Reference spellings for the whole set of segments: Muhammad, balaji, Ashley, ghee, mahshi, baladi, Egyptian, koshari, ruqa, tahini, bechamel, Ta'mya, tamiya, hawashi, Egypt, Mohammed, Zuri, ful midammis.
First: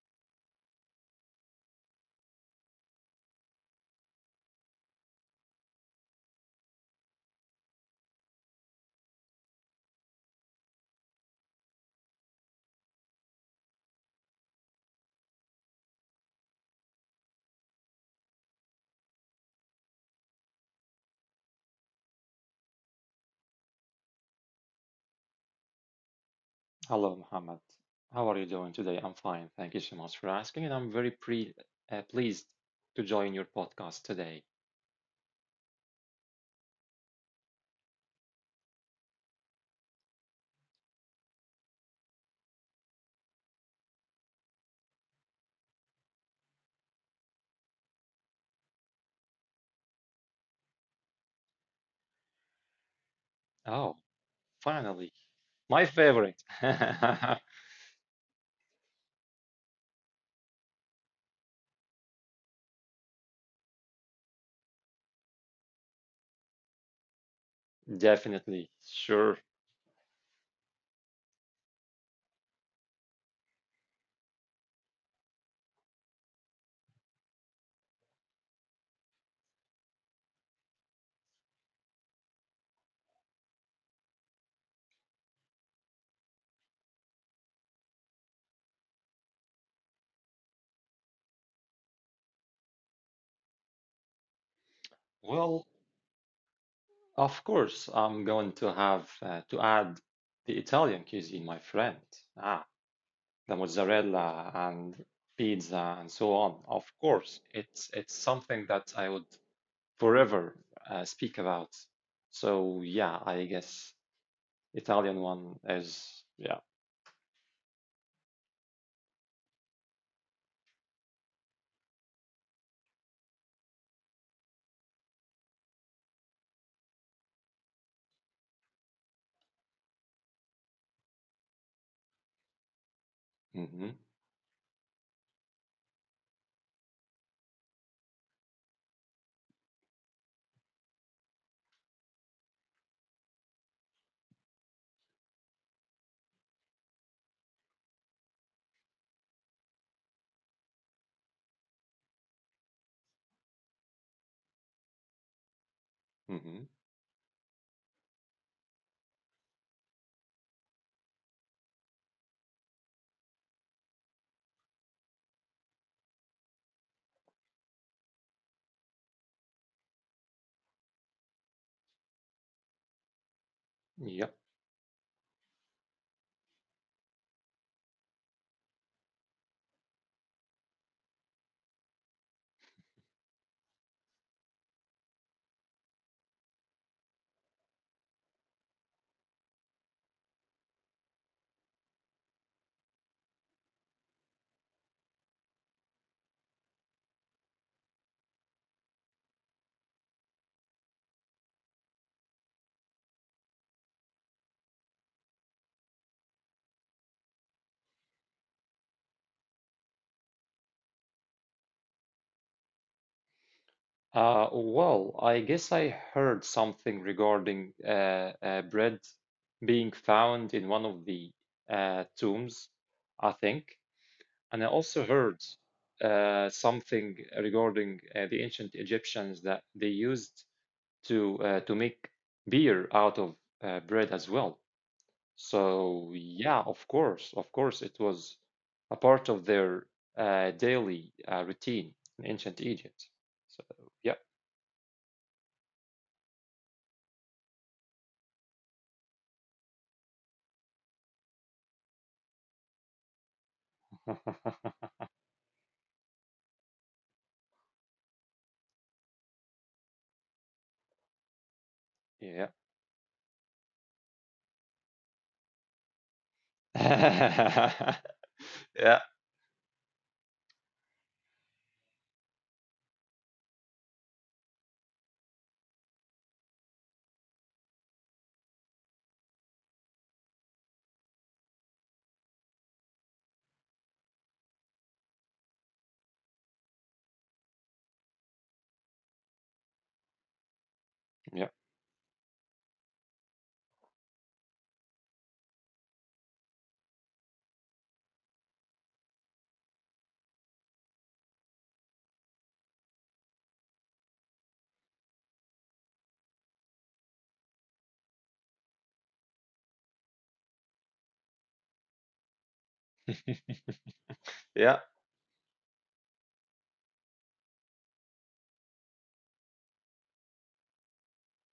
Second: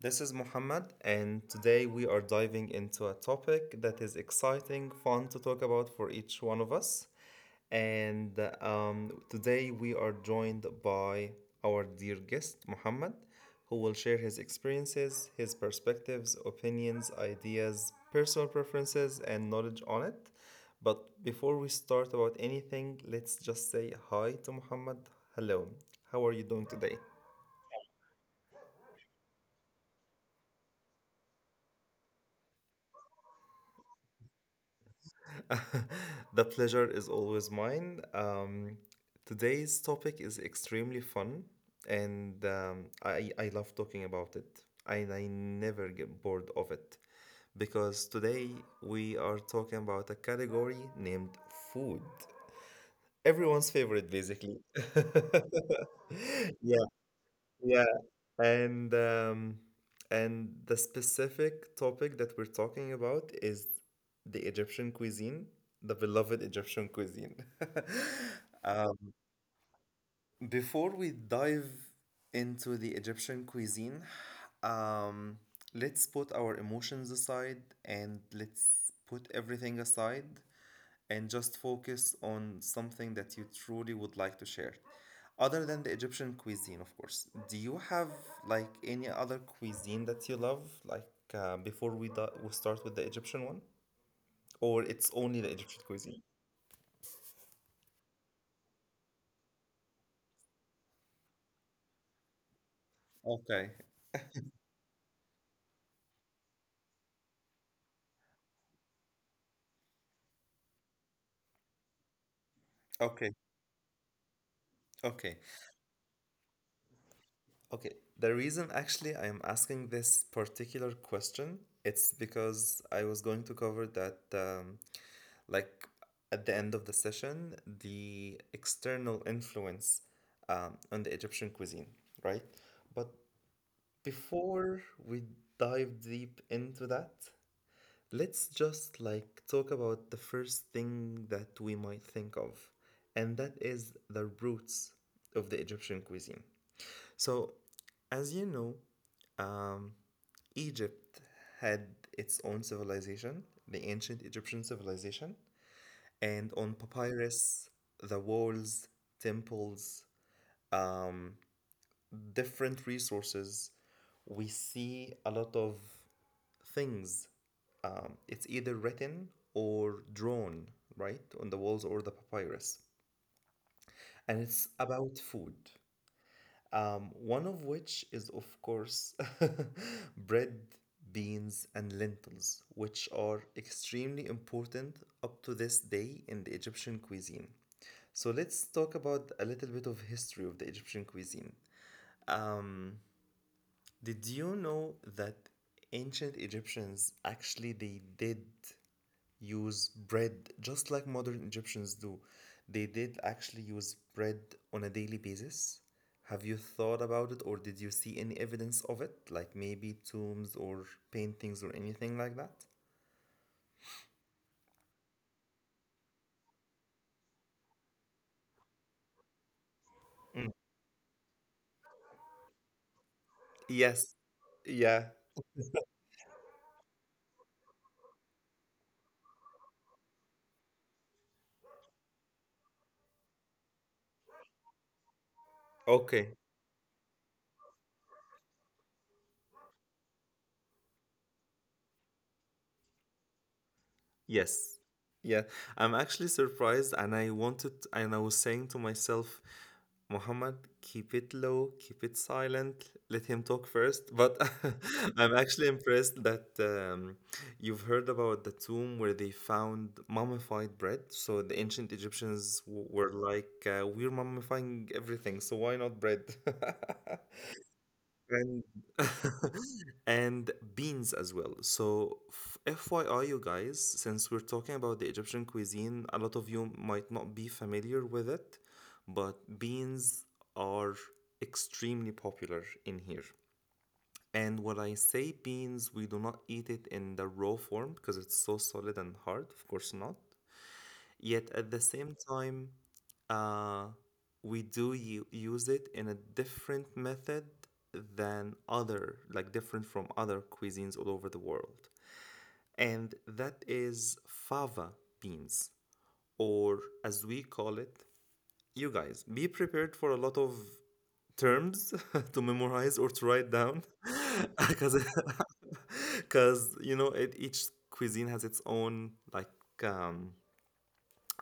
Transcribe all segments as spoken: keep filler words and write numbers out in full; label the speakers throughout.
Speaker 1: This is Muhammad, and today we are diving into a topic that is exciting, fun to talk about for each one of us. And um, Today we are joined by our dear guest, Muhammad, who will share his experiences, his perspectives, opinions, ideas, personal preferences, and knowledge on it. But before we start about anything, let's just say hi to Muhammad. Hello, how are you doing today?
Speaker 2: Hello, Mohammed. How are you doing today? I'm fine. Thank you so much for asking, and I'm very pre uh, pleased to join your podcast today.
Speaker 1: The pleasure is always mine. Um, today's topic is extremely fun, and um, I, I love talking about it. And I never get bored of it because today we are talking about a category named food. Everyone's
Speaker 2: Oh,
Speaker 1: favorite, basically.
Speaker 2: finally, my favorite.
Speaker 1: Yeah. Yeah, and um, and the specific topic that we're talking about is the Egyptian cuisine, the beloved Egyptian cuisine.
Speaker 2: Definitely, sure.
Speaker 1: Um, Before we dive into the Egyptian cuisine, um, let's put our emotions aside and let's put everything aside and just focus on something that you truly would like to share. Other than the Egyptian cuisine, of course. Do you have like any other cuisine that you love? Like uh, before we do- we start with the Egyptian one,
Speaker 2: Well,
Speaker 1: or it's only the Egyptian
Speaker 2: of
Speaker 1: cuisine?
Speaker 2: course, I'm going to have uh, to add the Italian cuisine, my friend. Ah, the mozzarella and
Speaker 1: Okay,
Speaker 2: pizza and so on. Of course, it's it's something that I would forever uh, speak about. So yeah, I guess
Speaker 1: okay,
Speaker 2: Italian one as yeah.
Speaker 1: okay. Okay, the reason actually I am asking this particular question, it's because I was going to cover that, um, like at the end of the session, the external influence um, on the Egyptian cuisine,
Speaker 2: Hmm.
Speaker 1: right? But before we dive deep into that, let's just like talk about the first thing that we might think of, and that is the roots of the Egyptian cuisine. So, as you know, um, Egypt had its own civilization, the ancient Egyptian
Speaker 2: Hmm.
Speaker 1: civilization, and on papyrus, the walls, temples, um, different resources, we see a lot of things. Um, it's either written or drawn, right, on the walls or the
Speaker 2: Yeah.
Speaker 1: papyrus. And it's about food. Um, one of which is, of course, bread, beans, and lentils, which are extremely important up to this day in the Egyptian cuisine. So let's talk about a little bit of history of the Egyptian cuisine. Um, did you know that ancient Egyptians actually they did use bread just like modern Egyptians do. They did actually use bread on a daily basis. Have you thought about it or did you see any evidence of it? Like maybe tombs or paintings or anything like that?
Speaker 2: Uh, well, I guess I heard something regarding uh, uh, bread being found in one of the uh,
Speaker 1: Mm.
Speaker 2: tombs, I think. And I also heard
Speaker 1: Yes.
Speaker 2: uh,
Speaker 1: Yeah.
Speaker 2: something regarding uh, the ancient Egyptians that they used to uh, to make beer out of uh, bread as well. So yeah, of course, of course,
Speaker 1: Okay.
Speaker 2: it was a part of their uh, daily uh, routine in ancient Egypt. So yeah.
Speaker 1: Yes. Yeah. I'm actually surprised and I wanted and I was saying to myself, Muhammad, keep it low, keep it silent, let him talk first. But I'm actually impressed that um, you've heard about the tomb where they found mummified
Speaker 2: Yeah.
Speaker 1: bread. So the ancient Egyptians w- were like, uh, we're mummifying everything, so why not bread?
Speaker 2: Yeah,
Speaker 1: and and beans as well. So, f- FYI, you guys, since we're talking about the Egyptian cuisine, a lot of you might not be familiar with it, but beans are extremely popular in here. And when I say beans, we do not eat it in the raw form because it's so solid and hard, of
Speaker 2: yeah,
Speaker 1: course not. Yet at the same time, uh, we do u- use it in a different method than other, like different from other cuisines all over the world. And that is fava beans, or as we call it, you guys, be prepared for a lot of terms to memorize or to write down
Speaker 2: yeah.
Speaker 1: because because you know it, each cuisine has its own like um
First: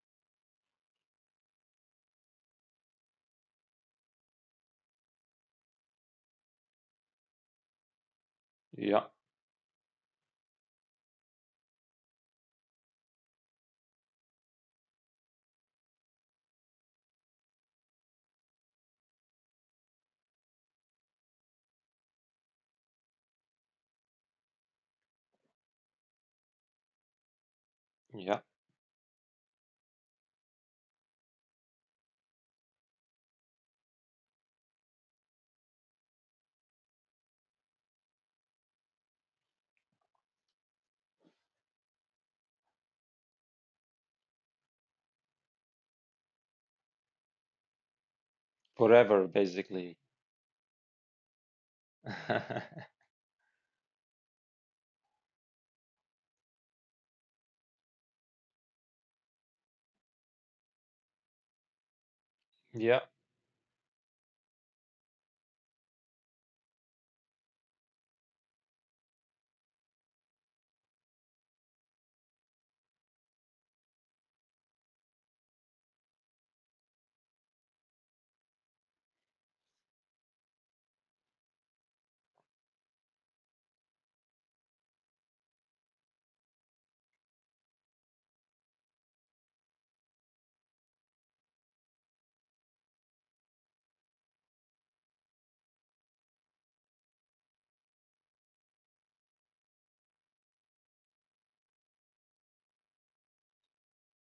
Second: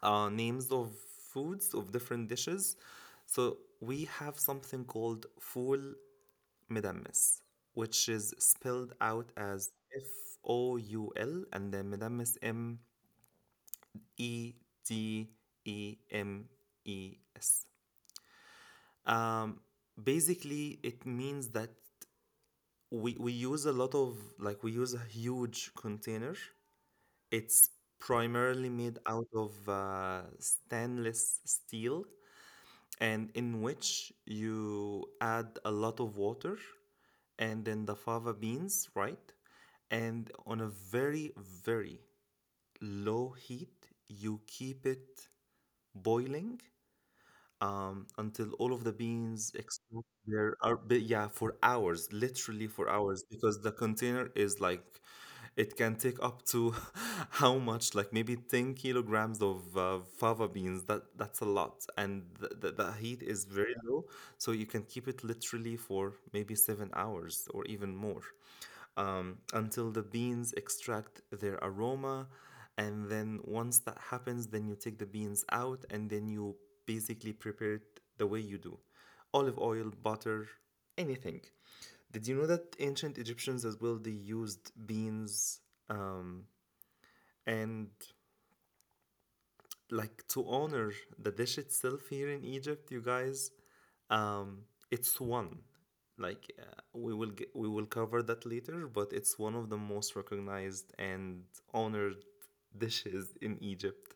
Speaker 1: uh, names of foods of different dishes. So we have something called ful midammis, which is spelled
Speaker 2: Yeah,
Speaker 1: out as F O U L and then midammis M E D E M E S. Um, Basically, it means that we, we use a lot of, like, we use a huge container. It's
Speaker 2: yeah,
Speaker 1: primarily made out of uh, stainless steel and in which you add a lot of water and then the fava beans, right? And on a very, very low heat, you keep it boiling um, until all of the
Speaker 2: forever
Speaker 1: beans
Speaker 2: basically.
Speaker 1: extract their are but yeah for hours literally for hours because the container is like it can take up to how much like maybe ten kilograms of uh, fava beans that that's a lot and the, the, the
Speaker 2: Yeah,
Speaker 1: heat is very Yeah. low so you can keep it literally for maybe seven hours or even more um, until the beans extract their aroma and then once that happens then you take the beans out and then you basically prepared the way you do olive oil, butter, anything. Did you know that ancient Egyptians as well they used beans um, and like to honor the dish itself here in Egypt, you guys? Um, it's one. Like uh, we will g we will cover that later, but it's one of the most recognized and honored dishes in Egypt,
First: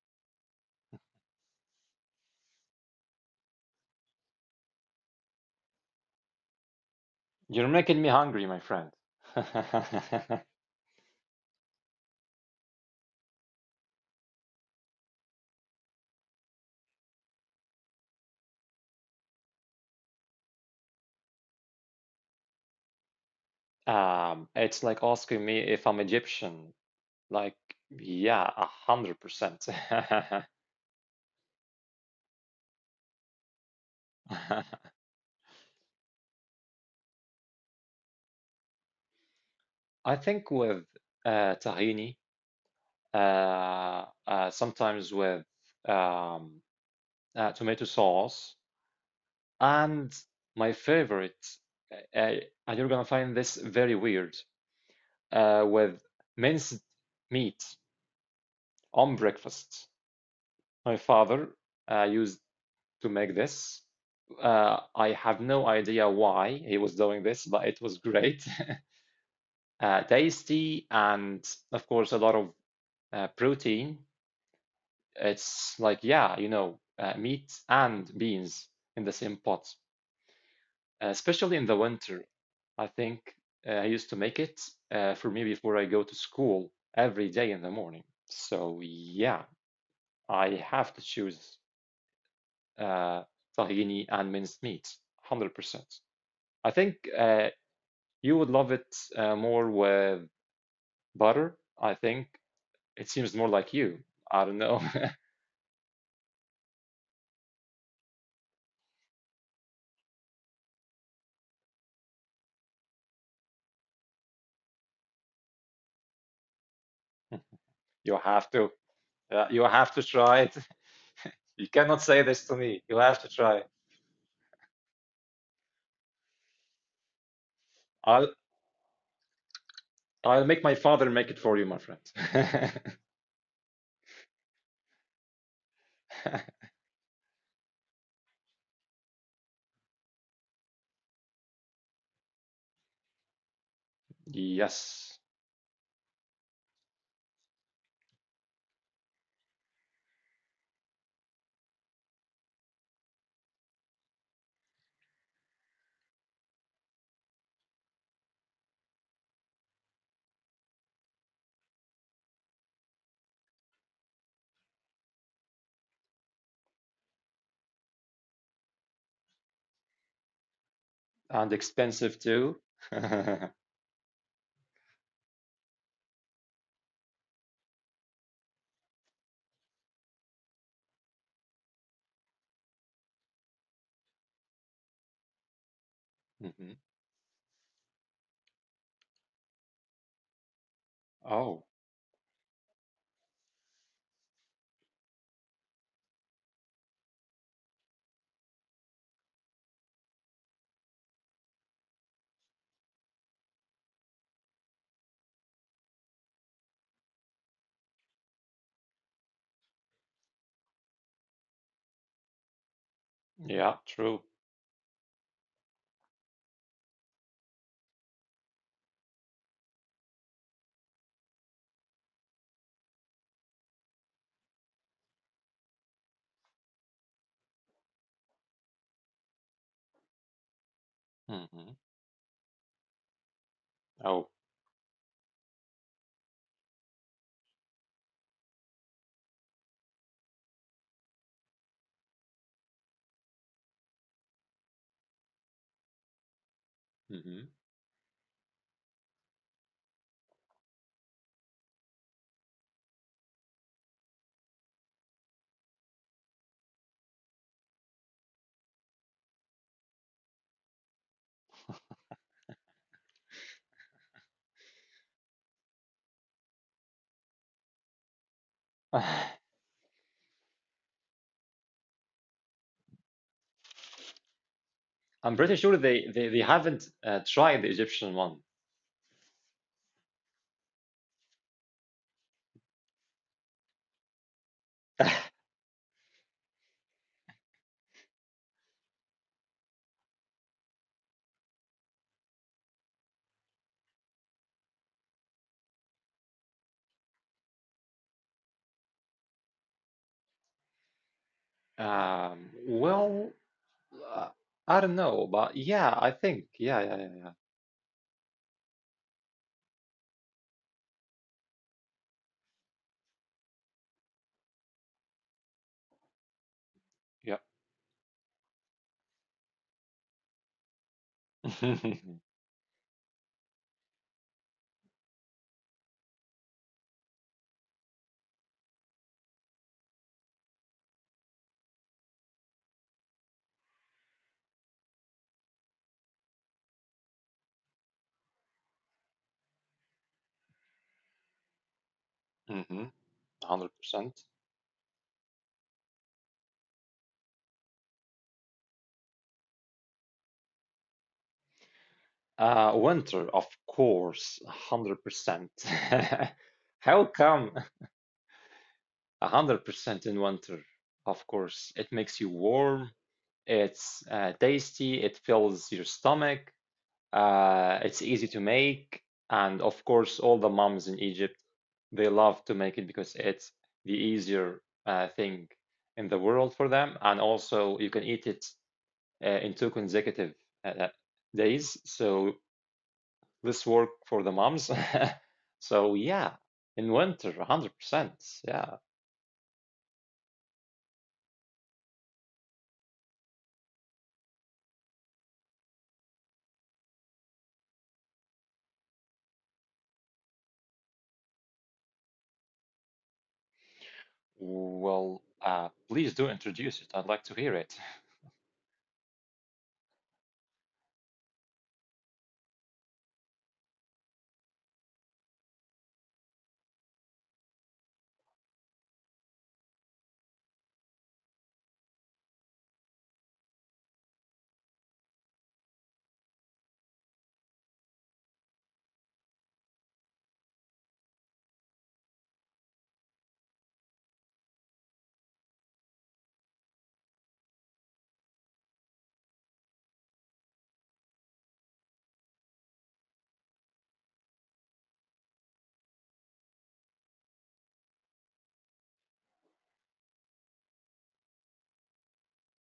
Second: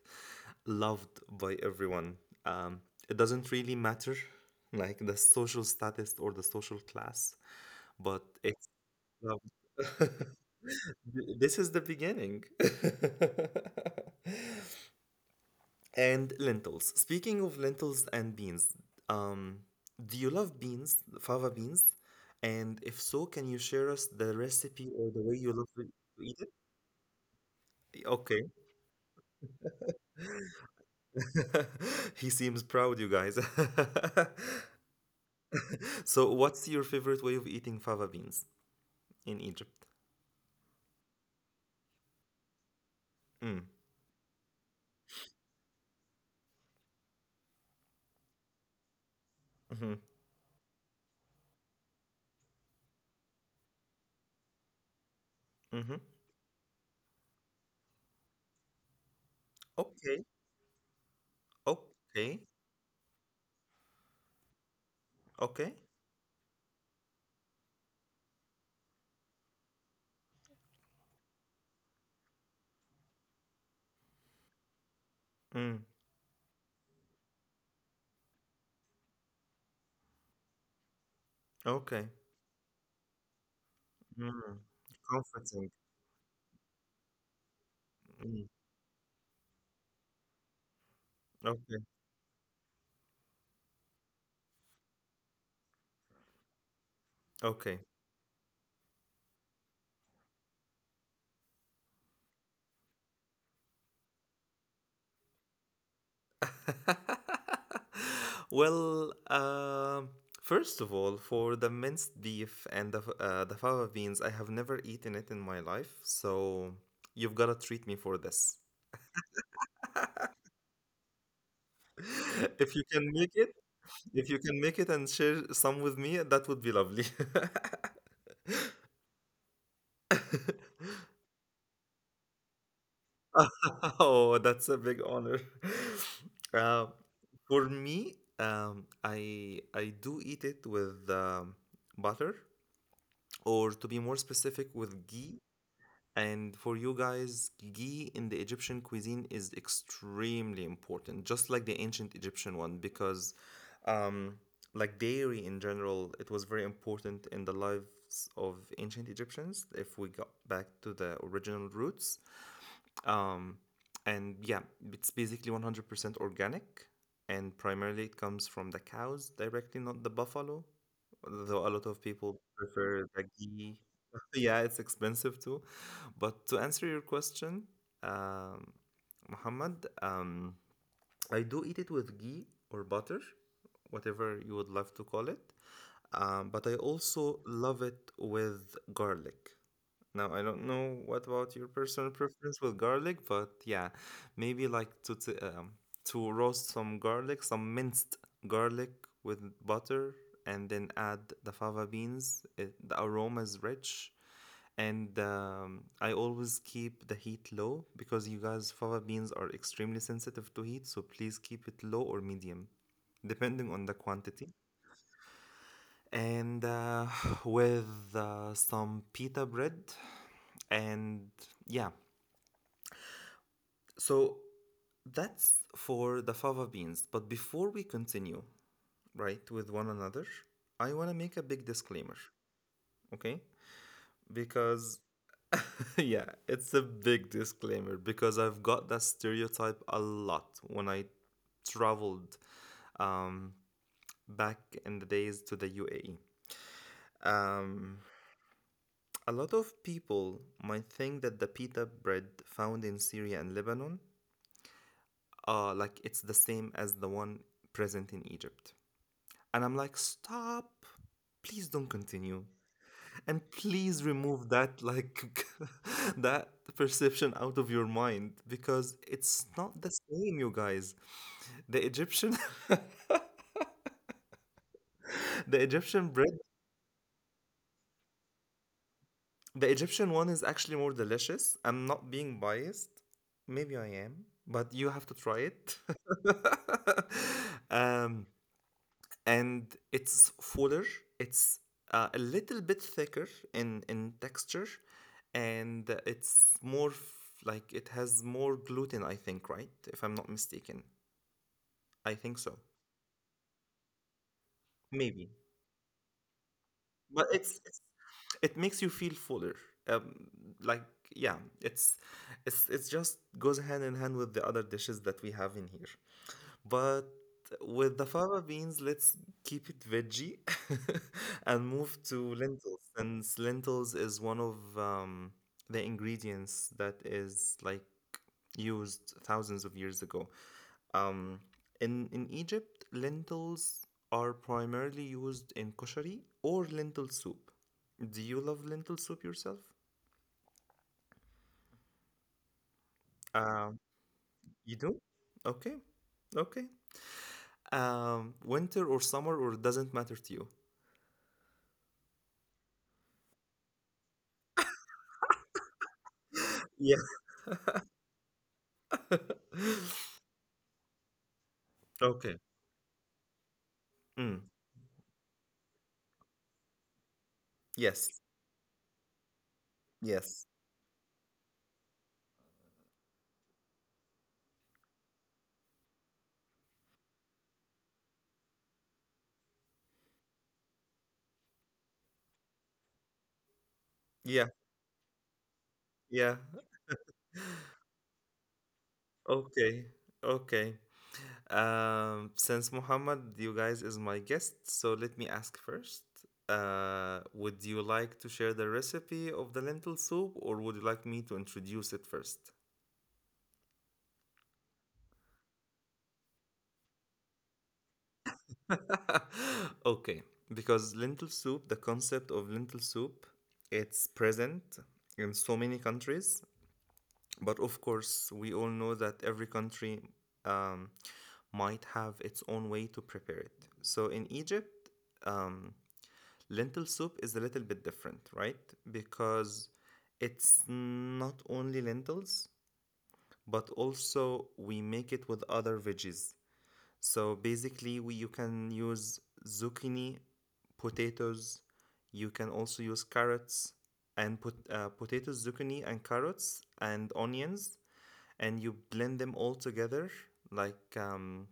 Speaker 1: loved by everyone. Um, it doesn't really matter, like the social status or the social class,
Speaker 2: you're making me
Speaker 1: but
Speaker 2: hungry, my
Speaker 1: it's
Speaker 2: friend.
Speaker 1: loved. This is the beginning. And lentils. Speaking of lentils and beans, um, do you love beans, fava beans? And if so, can you share us the
Speaker 2: Um, it's like
Speaker 1: recipe or the
Speaker 2: asking
Speaker 1: way
Speaker 2: me
Speaker 1: you love
Speaker 2: if
Speaker 1: to
Speaker 2: I'm
Speaker 1: eat it?
Speaker 2: Egyptian. Like, yeah,
Speaker 1: Okay.
Speaker 2: a hundred percent.
Speaker 1: He seems proud, you guys. So, what's your favorite way of eating fava beans in
Speaker 2: I
Speaker 1: Egypt?
Speaker 2: think with uh, tahini,
Speaker 1: Mm.
Speaker 2: uh, uh, sometimes with um, uh, tomato sauce, and
Speaker 1: Hmm.
Speaker 2: my favorite, uh, uh, and you're gonna find this very weird, uh, with
Speaker 1: Hmm.
Speaker 2: minced meat on breakfast.
Speaker 1: Okay.
Speaker 2: My father uh, used
Speaker 1: Okay.
Speaker 2: to make this. Uh, I have no
Speaker 1: Okay.
Speaker 2: idea why he was doing this, but it was great, uh, tasty, and of course a lot of uh, protein. It's like,
Speaker 1: Mm.
Speaker 2: yeah, you know, uh, meat and beans in the same pot, uh, especially in the winter.
Speaker 1: Okay.
Speaker 2: I think uh, I used to make it uh,
Speaker 1: Mm.
Speaker 2: for me before I go to
Speaker 1: Comforting.
Speaker 2: school every day in the morning. So
Speaker 1: Mm.
Speaker 2: yeah, I have to choose
Speaker 1: Okay.
Speaker 2: uh, tahini and minced meat, one hundred percent. I think uh, you would love it
Speaker 1: Okay.
Speaker 2: uh, more with butter. I think it seems more like you. I don't know.
Speaker 1: well, um, first of all, for the minced beef and the f- uh, the fava beans, I have never eaten it in my life, so
Speaker 2: You have
Speaker 1: you've
Speaker 2: to,
Speaker 1: gotta treat me
Speaker 2: uh,
Speaker 1: for
Speaker 2: you have
Speaker 1: this.
Speaker 2: to try it. You cannot say this to me. You have to try.
Speaker 1: if you can make it, if you can make it and share some with me, that would be
Speaker 2: I'll
Speaker 1: lovely.
Speaker 2: I'll make my father make it for you, my friend.
Speaker 1: oh, that's a big honor. Uh, for me, um, I I do eat it with um, butter. Or
Speaker 2: Yes,
Speaker 1: to be more specific with ghee. And for you guys, ghee in the Egyptian cuisine is extremely important, just like the ancient Egyptian one, because um, like dairy in general, it was very important in the lives of ancient Egyptians. If we got back to the original roots, um, and yeah, it's basically one hundred percent organic, and primarily it comes from the cows directly, not the
Speaker 2: and
Speaker 1: buffalo.
Speaker 2: expensive too.
Speaker 1: Though a lot of people prefer the ghee. Yeah, it's expensive too. But to answer your question, um, Muhammad, um, I do eat it with ghee or butter, whatever you would love to call it.
Speaker 2: Mhm.
Speaker 1: Um, but I also love it with garlic. Now, I
Speaker 2: Oh,
Speaker 1: don't know what about your personal preference with garlic, but yeah, maybe like to t um, to roast some garlic, some minced garlic with butter, and then add the fava beans. It, the aroma is rich, and um, I always keep the heat low because you guys, fava beans are extremely sensitive to heat, so please keep it low or medium,
Speaker 2: yeah, true.
Speaker 1: depending on the quantity and uh, with uh, some pita bread and yeah so that's for the fava beans but before we continue right with one another
Speaker 2: Hmm.
Speaker 1: I want to make a big disclaimer.
Speaker 2: Oh.
Speaker 1: Okay, because yeah it's a big disclaimer because I've got that stereotype a lot when I traveled um, back in the days to the
Speaker 2: Hmm.
Speaker 1: UAE um, a lot of people might think that the pita bread found in Syria and Lebanon are like it's the same as the one present in Egypt. And I'm like, stop. Please don't continue. And please remove that like that perception out of your mind because it's not the same, you guys. The Egyptian
Speaker 2: I'm pretty sure they they, they haven't uh,
Speaker 1: the
Speaker 2: tried the
Speaker 1: Egyptian bread.
Speaker 2: Egyptian one.
Speaker 1: The Egyptian one is actually more delicious. I'm not being biased. Maybe I am, but you have to try it. um, and it's fuller. It's uh, a little bit thicker in in texture, and it's more f- like it has more gluten. I think, right? If I'm not
Speaker 2: Um,
Speaker 1: mistaken,
Speaker 2: well,
Speaker 1: I think
Speaker 2: uh,
Speaker 1: so.
Speaker 2: I don't know, but yeah, I think yeah,
Speaker 1: Maybe,
Speaker 2: yeah,
Speaker 1: but it's it's it makes you feel fuller um, like yeah it's it's it's just goes hand in hand with the other dishes that we have
Speaker 2: yeah,
Speaker 1: in here but with the fava beans let's keep it
Speaker 2: yeah.
Speaker 1: veggie and move to lentils since lentils is one of um, the ingredients that is like used thousands of years ago um, in in Egypt lentils are primarily used in koshari or lentil soup. Do you love lentil soup yourself?
Speaker 2: Mm-hmm, one hundred percent.
Speaker 1: Um, you do? Okay. Okay. Um, winter or summer or doesn't matter to you.
Speaker 2: Uh, winter, of course, one hundred percent. How come
Speaker 1: Yeah.
Speaker 2: one hundred percent in winter? Of course, it makes you warm,
Speaker 1: Okay.
Speaker 2: it's uh, tasty, it
Speaker 1: Mm.
Speaker 2: fills your stomach, uh, it's easy to make,
Speaker 1: Yes.
Speaker 2: and of course, all the moms in Egypt,
Speaker 1: Yes.
Speaker 2: they love to make it because it's the easier uh, thing in the world for them, and also you can eat it uh, in two consecutive uh, days, so this work for the moms.
Speaker 1: Yeah.
Speaker 2: So yeah, in winter,
Speaker 1: Yeah.
Speaker 2: one hundred percent. Yeah.
Speaker 1: Okay. Okay. Um, since Muhammad, you guys is my guest, so let me ask first. Uh, would you like to share the recipe of the lentil soup, or would you like me to introduce it first?
Speaker 2: Well, uh, please do introduce it. I'd like to hear it.
Speaker 1: okay, because lentil soup, the concept of lentil soup, it's present in so many countries, but of course, we all know that every country um, might have its own way to prepare it. So in Egypt, um, lentil soup is a little bit different, right? Because it's not only lentils, but also we make it with other veggies. So basically, we, you can use zucchini, potatoes. You can also use carrots and put uh, potatoes, zucchini, and carrots and onions, and you blend them all together. Like um,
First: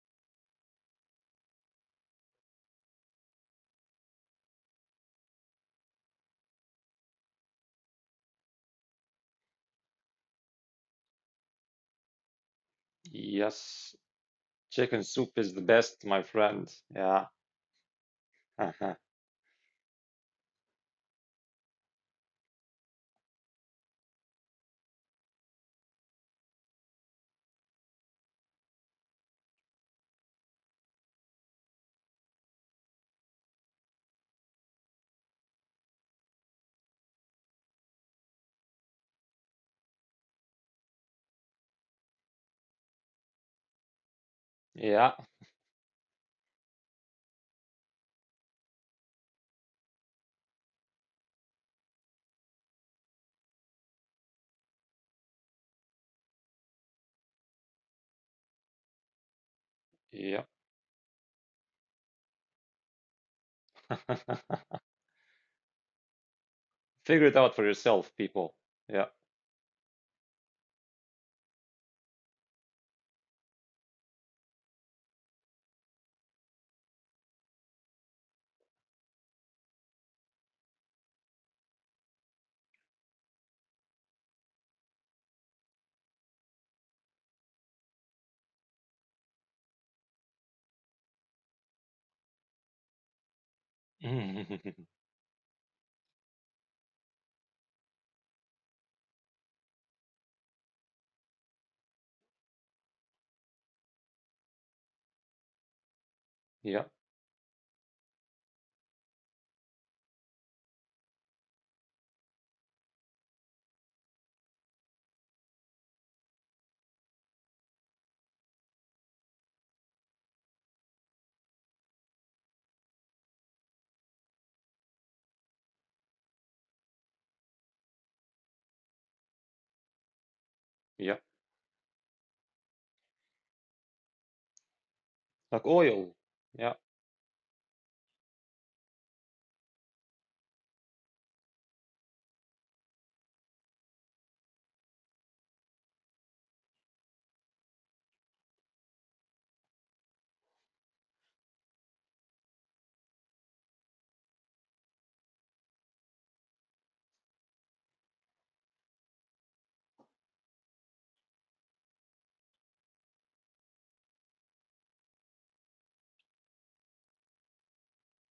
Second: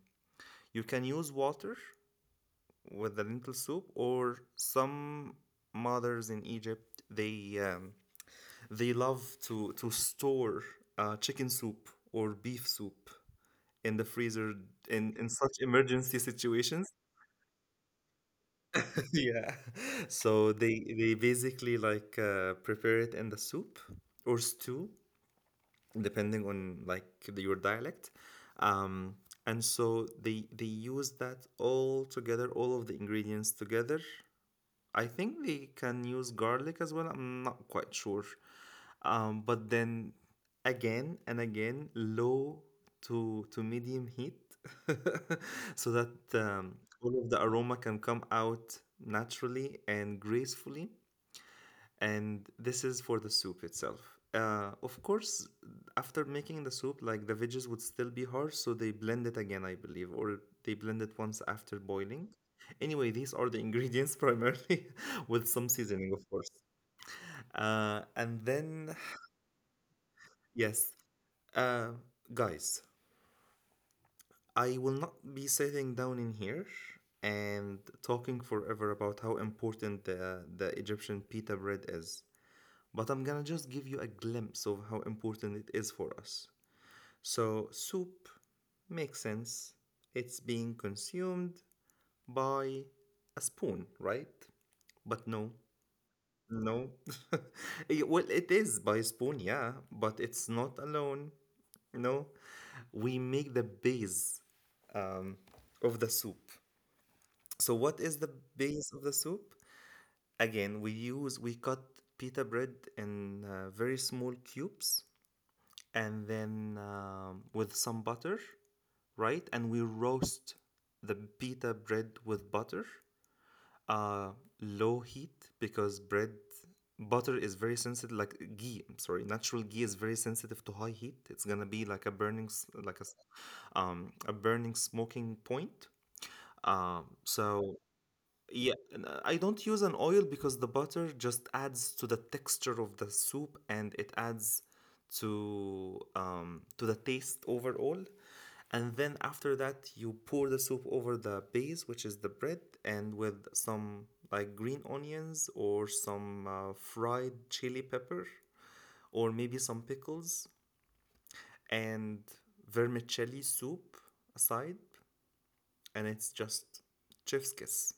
Speaker 1: you can use water with the lentil soup, or some mothers in Egypt they um, they love to to store uh, chicken soup or beef soup
Speaker 2: Yes,
Speaker 1: in the freezer
Speaker 2: chicken
Speaker 1: in in
Speaker 2: soup is
Speaker 1: such
Speaker 2: the best,
Speaker 1: emergency
Speaker 2: my friend.
Speaker 1: situations.
Speaker 2: Yeah.
Speaker 1: Yeah. So they they basically like uh, prepare it in the soup or stew, depending on like the, your dialect. Um, and so they they use that all together, all of the ingredients together. I think they can use garlic as well. I'm not quite sure. Um, but then again and again, low to to medium heat,
Speaker 2: Yeah.
Speaker 1: so that um, all of the aroma can come out naturally and gracefully, and this is for the soup itself. Uh, of course, after making the soup, like the veggies would still be harsh, so they blend it again, I believe, or
Speaker 2: Yeah.
Speaker 1: they blend it once after boiling. Anyway, these are the ingredients primarily, with some seasoning, of course.
Speaker 2: Figure it out for
Speaker 1: Uh,
Speaker 2: yourself,
Speaker 1: and
Speaker 2: people.
Speaker 1: then,
Speaker 2: Yeah.
Speaker 1: yes, uh, guys, I will not be sitting down in here and talking forever about how important the, the Egyptian pita bread is. But I'm gonna just give you a glimpse of how important it is for us. So, soup makes sense. It's being consumed by a spoon, right? But no, no. Yeah, well, it is by a spoon, yeah, but it's not alone. No, we make the base um, of the soup.
Speaker 2: Yeah.
Speaker 1: So, what is the base of the soup? Again, we use, we cut pita bread in uh, very small cubes, and then um, with some butter, right? And we roast the pita bread with butter, uh, low heat because bread butter is very sensitive. Like ghee, I'm sorry, natural ghee is very sensitive to high heat.
Speaker 2: Yeah.
Speaker 1: It's gonna be like a burning, s- like a, s- um, a burning smoking
Speaker 2: Like
Speaker 1: point.
Speaker 2: oil. Yeah.
Speaker 1: Um, so yeah, and, uh, I don't use an oil because the butter just adds to the texture of the soup, and it adds to um, to the taste overall. And then after that, you pour the soup over the base, which is the bread, and with some like green onions or some uh, fried chili pepper or maybe some pickles and vermicelli soup aside, and it's just chef's kiss.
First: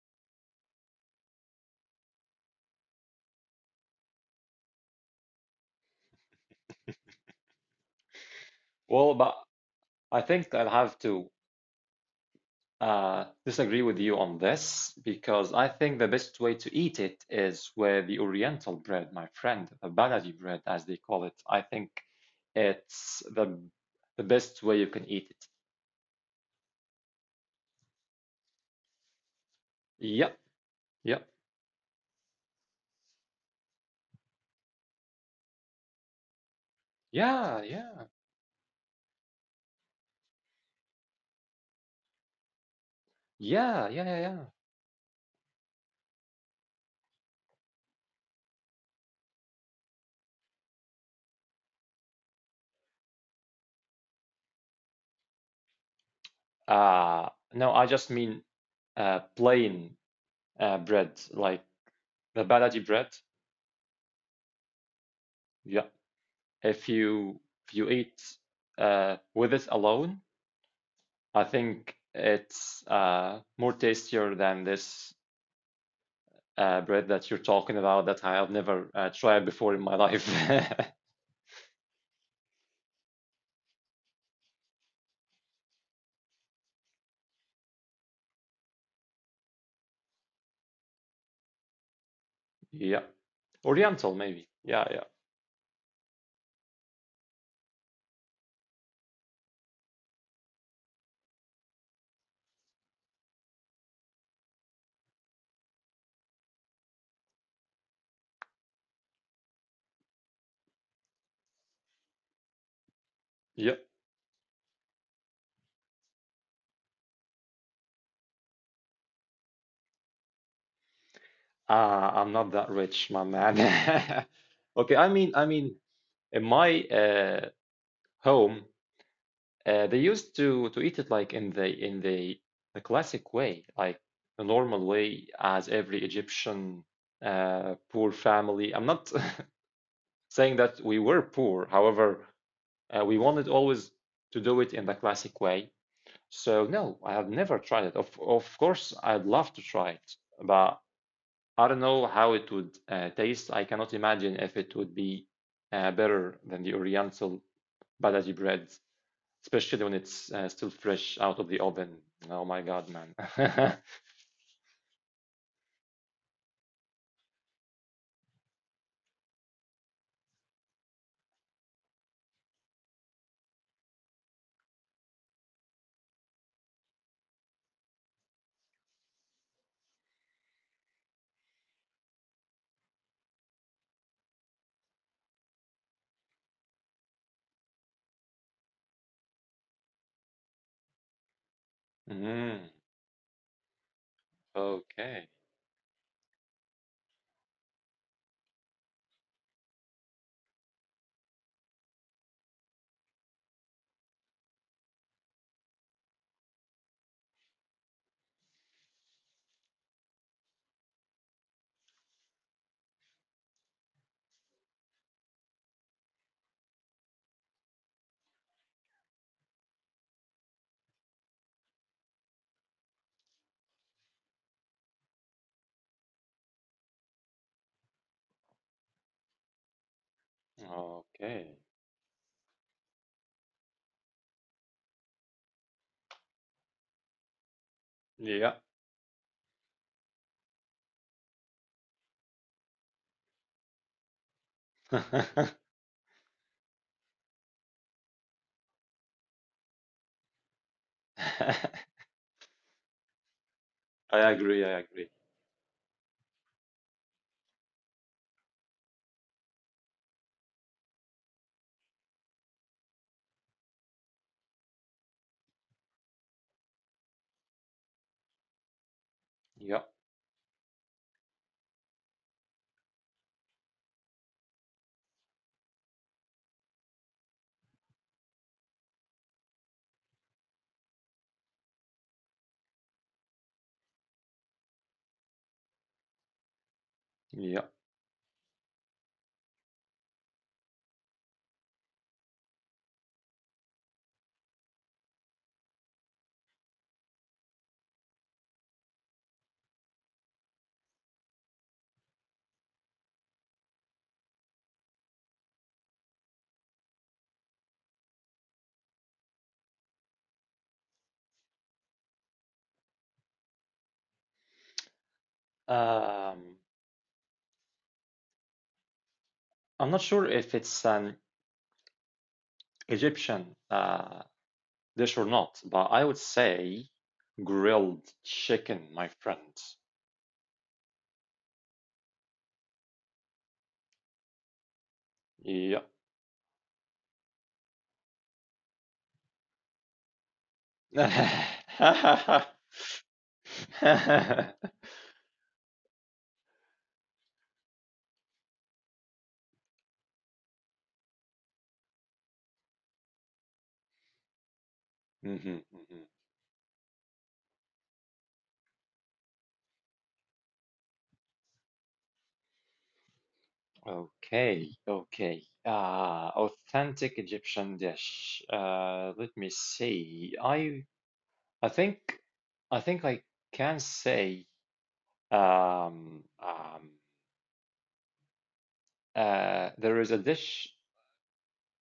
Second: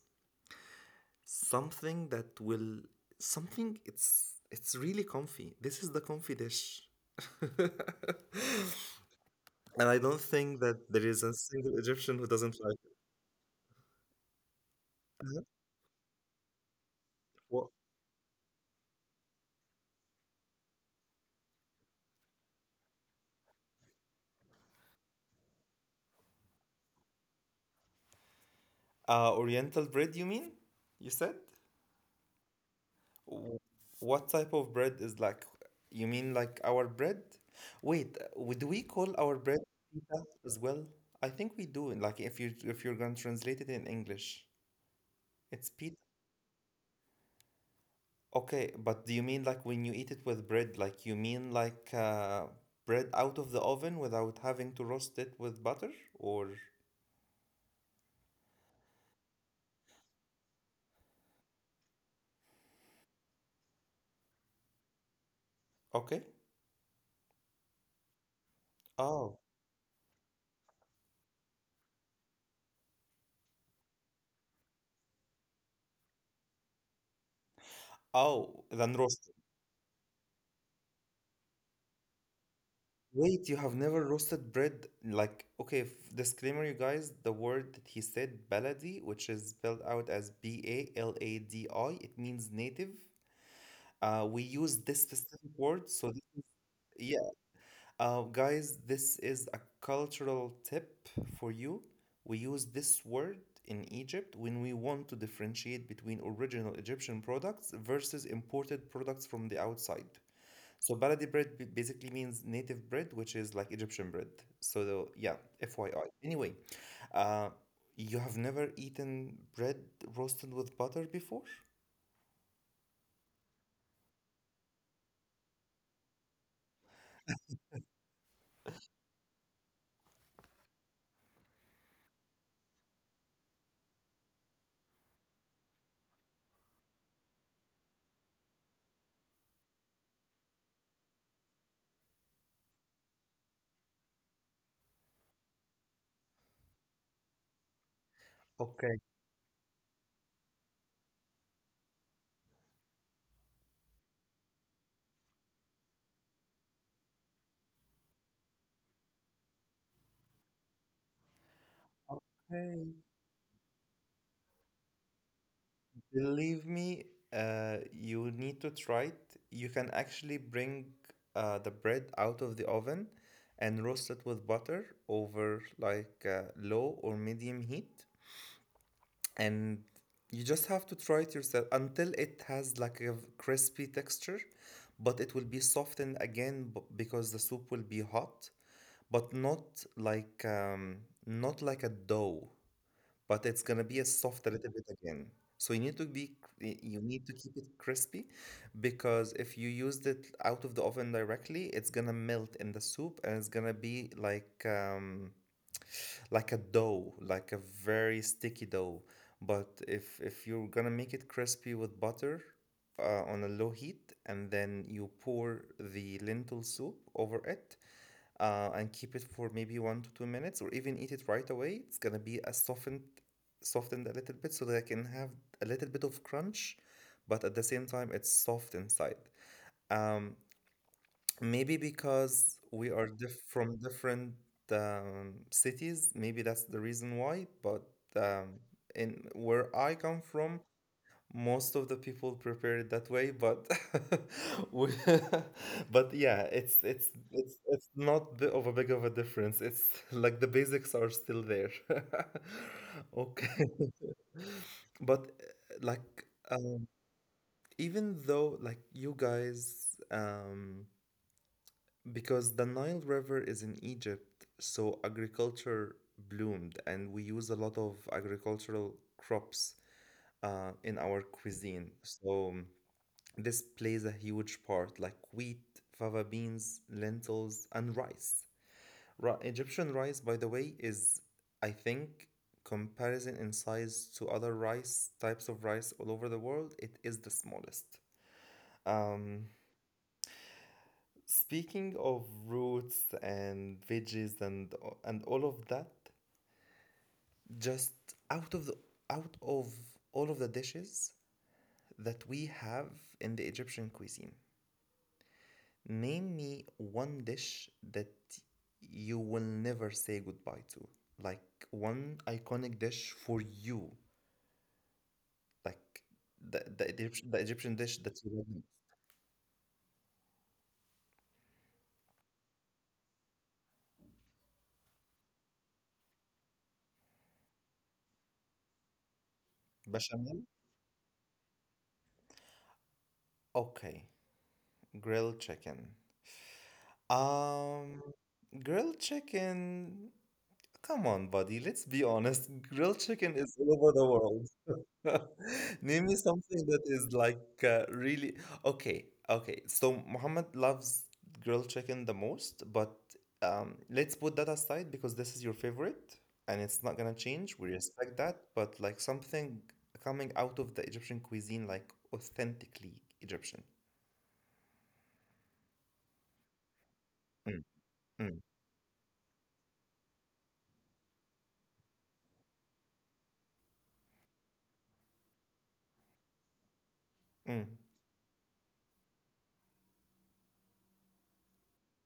Speaker 1: Something that will, something, it's it's really comfy. This is the comfy dish, and
Speaker 2: Well, but
Speaker 1: I
Speaker 2: I
Speaker 1: don't
Speaker 2: think
Speaker 1: think
Speaker 2: I'll
Speaker 1: that
Speaker 2: have
Speaker 1: there is
Speaker 2: to
Speaker 1: a single Egyptian who doesn't like it.
Speaker 2: uh, disagree with you on this because I think the best way to eat it is
Speaker 1: What?
Speaker 2: with the Oriental bread, my friend, the balaji bread, as they call it. I think it's the the best way you can eat it.
Speaker 1: Uh oriental bread, you
Speaker 2: Yep,
Speaker 1: mean? You
Speaker 2: yep,
Speaker 1: said, Wh- what type of bread is like, you mean like our bread?
Speaker 2: yeah, yeah,
Speaker 1: Wait, uh, w- do we call our bread pita as well? I think we do. Like if you, if you're gonna translate it
Speaker 2: yeah,
Speaker 1: in
Speaker 2: yeah, yeah,
Speaker 1: English, it's pita. Okay, but do you mean like when you eat it with bread, like you mean like uh, bread out of the oven without having to roast it with butter, or
Speaker 2: yeah. Uh, no, I just mean uh, plain uh, bread, like the balaji bread. Yeah,
Speaker 1: okay?
Speaker 2: if you if you eat uh,
Speaker 1: Oh,
Speaker 2: with it alone, I think it's uh, more tastier than this uh, bread that you're talking about that I have
Speaker 1: oh,
Speaker 2: never
Speaker 1: then
Speaker 2: uh,
Speaker 1: roasted.
Speaker 2: tried before in my life.
Speaker 1: Wait, you have never roasted bread? Like, okay, f- disclaimer, you guys, the word that he said, baladi, which is spelled out as B A L A D I, it means native.
Speaker 2: Yeah.
Speaker 1: Uh,
Speaker 2: Oriental,
Speaker 1: we
Speaker 2: maybe.
Speaker 1: use this
Speaker 2: Yeah, yeah.
Speaker 1: specific word, so this is, yeah, Uh, guys, this is a cultural tip for you. We use this word in Egypt when we want to differentiate between original Egyptian products versus imported products from the outside. So, baladi bread b- basically means native bread, which is like
Speaker 2: Yeah.
Speaker 1: Egyptian bread. So, the- yeah, F Y I. Anyway, uh, you have never eaten bread roasted with butter before?
Speaker 2: Uh, I'm not that rich, my man. Okay, I mean, I mean, in my uh, home, uh, they used to to eat it like in the in the the classic way, like the normal way, as every Egyptian uh, poor family. I'm not saying that we were poor, however. Uh, we wanted always to do it in the classic way. So no, I have never tried it. Of of
Speaker 1: Okay.
Speaker 2: course, I'd love to try it, but I don't know how it would uh, taste. I cannot imagine if it would be uh, better than the Oriental Badaji bread, especially when it's uh, still fresh out of the oven. Oh my God,
Speaker 1: Okay.
Speaker 2: man.
Speaker 1: Believe me, uh, you need to try it. You can actually bring uh, the bread out of the oven and roast it with butter over like uh, low or medium heat. And you just have to try it yourself until it has like a v- crispy texture, but it will be softened again b- because the soup will be hot, but not like um, not like a
Speaker 2: Mm,
Speaker 1: dough, but it's gonna be a soft a little bit
Speaker 2: okay.
Speaker 1: again. So you need to be cr- y- you need to keep it crispy, because if you used it out of the oven directly, it's gonna melt in the soup and it's gonna be like um like a dough, like a very sticky dough. But if if you're gonna make it crispy with butter uh, on a low heat and then you pour the lentil soup over it, uh, and keep it for maybe one to two minutes or even eat it right away, it's gonna be a softened, softened a little bit so that I can have a little bit of crunch, but at the same time it's soft inside. Um,
Speaker 2: Okay.
Speaker 1: Maybe because we are diff from different um, cities, maybe that's the reason why. But
Speaker 2: Yeah.
Speaker 1: um, in where I come from, most of the people prepare it that way, but we,
Speaker 2: I
Speaker 1: but yeah, it's it's it's it's not bi- of a big of a difference. It's like the basics are still there. Okay.
Speaker 2: agree. I agree.
Speaker 1: But uh, like um, even though like you guys um because the Nile River is in Egypt, so agriculture bloomed and we use a lot of agricultural
Speaker 2: Yeah.
Speaker 1: crops uh in our cuisine, so um, this plays a huge part, like wheat, fava beans, lentils, and rice. Ri- Egyptian rice, by the way, is, I think, comparison in size to other rice types of rice all over the world, it is the
Speaker 2: Yeah.
Speaker 1: smallest. Um, Speaking of roots and veggies and and all of that, just out of the out of all of the dishes that we have in the Egyptian cuisine, name me one dish that you will never say goodbye to. Like one iconic dish for you. Like
Speaker 2: Um,
Speaker 1: the, the, Egypt- the Egyptian dish that you love.
Speaker 2: I'm not sure if it's an Egyptian uh, dish or not, but I would say grilled chicken, my friend.
Speaker 1: Bechamel? Okay. Grilled
Speaker 2: Yeah.
Speaker 1: chicken. Um, grilled chicken. Come on, buddy, let's be honest. Grilled chicken is all over the world. Name me something that is like uh, really okay. Okay, so Muhammad loves grilled chicken the most, but um, let's put that aside because this is your
Speaker 2: Mhm,
Speaker 1: favorite
Speaker 2: mhm.
Speaker 1: and it's not gonna change. We respect that, but like something coming out of the Egyptian cuisine, like authentically Egyptian.
Speaker 2: Okay, okay. Uh, authentic
Speaker 1: Mm,
Speaker 2: Egyptian
Speaker 1: mm,
Speaker 2: dish. Uh, let me see. I I think I think I can say um, um,
Speaker 1: mm,
Speaker 2: uh, there is a dish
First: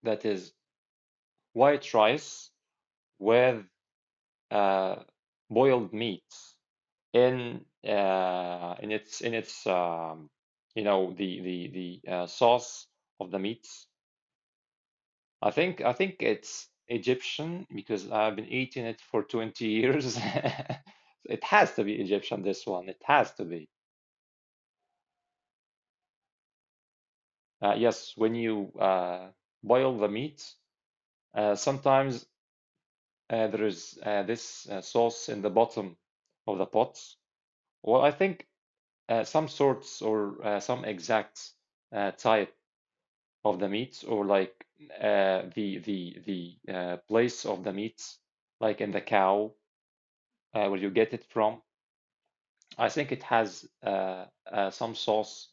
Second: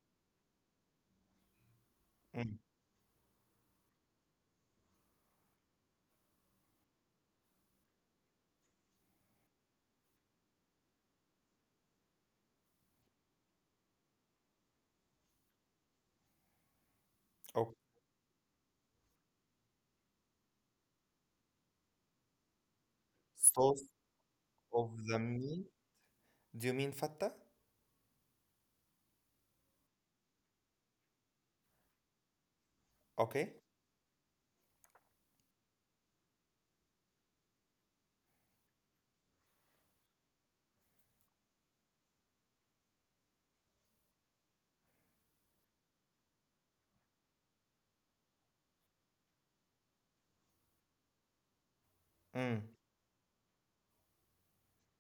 Speaker 2: that is white rice
Speaker 1: mm.
Speaker 2: with uh, boiled meat in uh, in its in its um, you know the the the uh, sauce of the meat. I think I think it's Egyptian because
Speaker 1: Okay,
Speaker 2: I've been eating it for twenty years. It has to be Egyptian, this one. It has to be.
Speaker 1: sauce of the meat. Do you mean
Speaker 2: Uh,
Speaker 1: fatta?
Speaker 2: yes, when you uh, boil the meat, uh, sometimes uh, there is
Speaker 1: Okay.
Speaker 2: uh, this uh, sauce in the bottom of the pot. Well, I think uh, some sorts or uh, some exact uh, type of the meat or like uh, the the the uh, place of the meat, like in the cow, uh, where you get it from. I think
Speaker 1: Mm.
Speaker 2: it has uh, uh, some sauce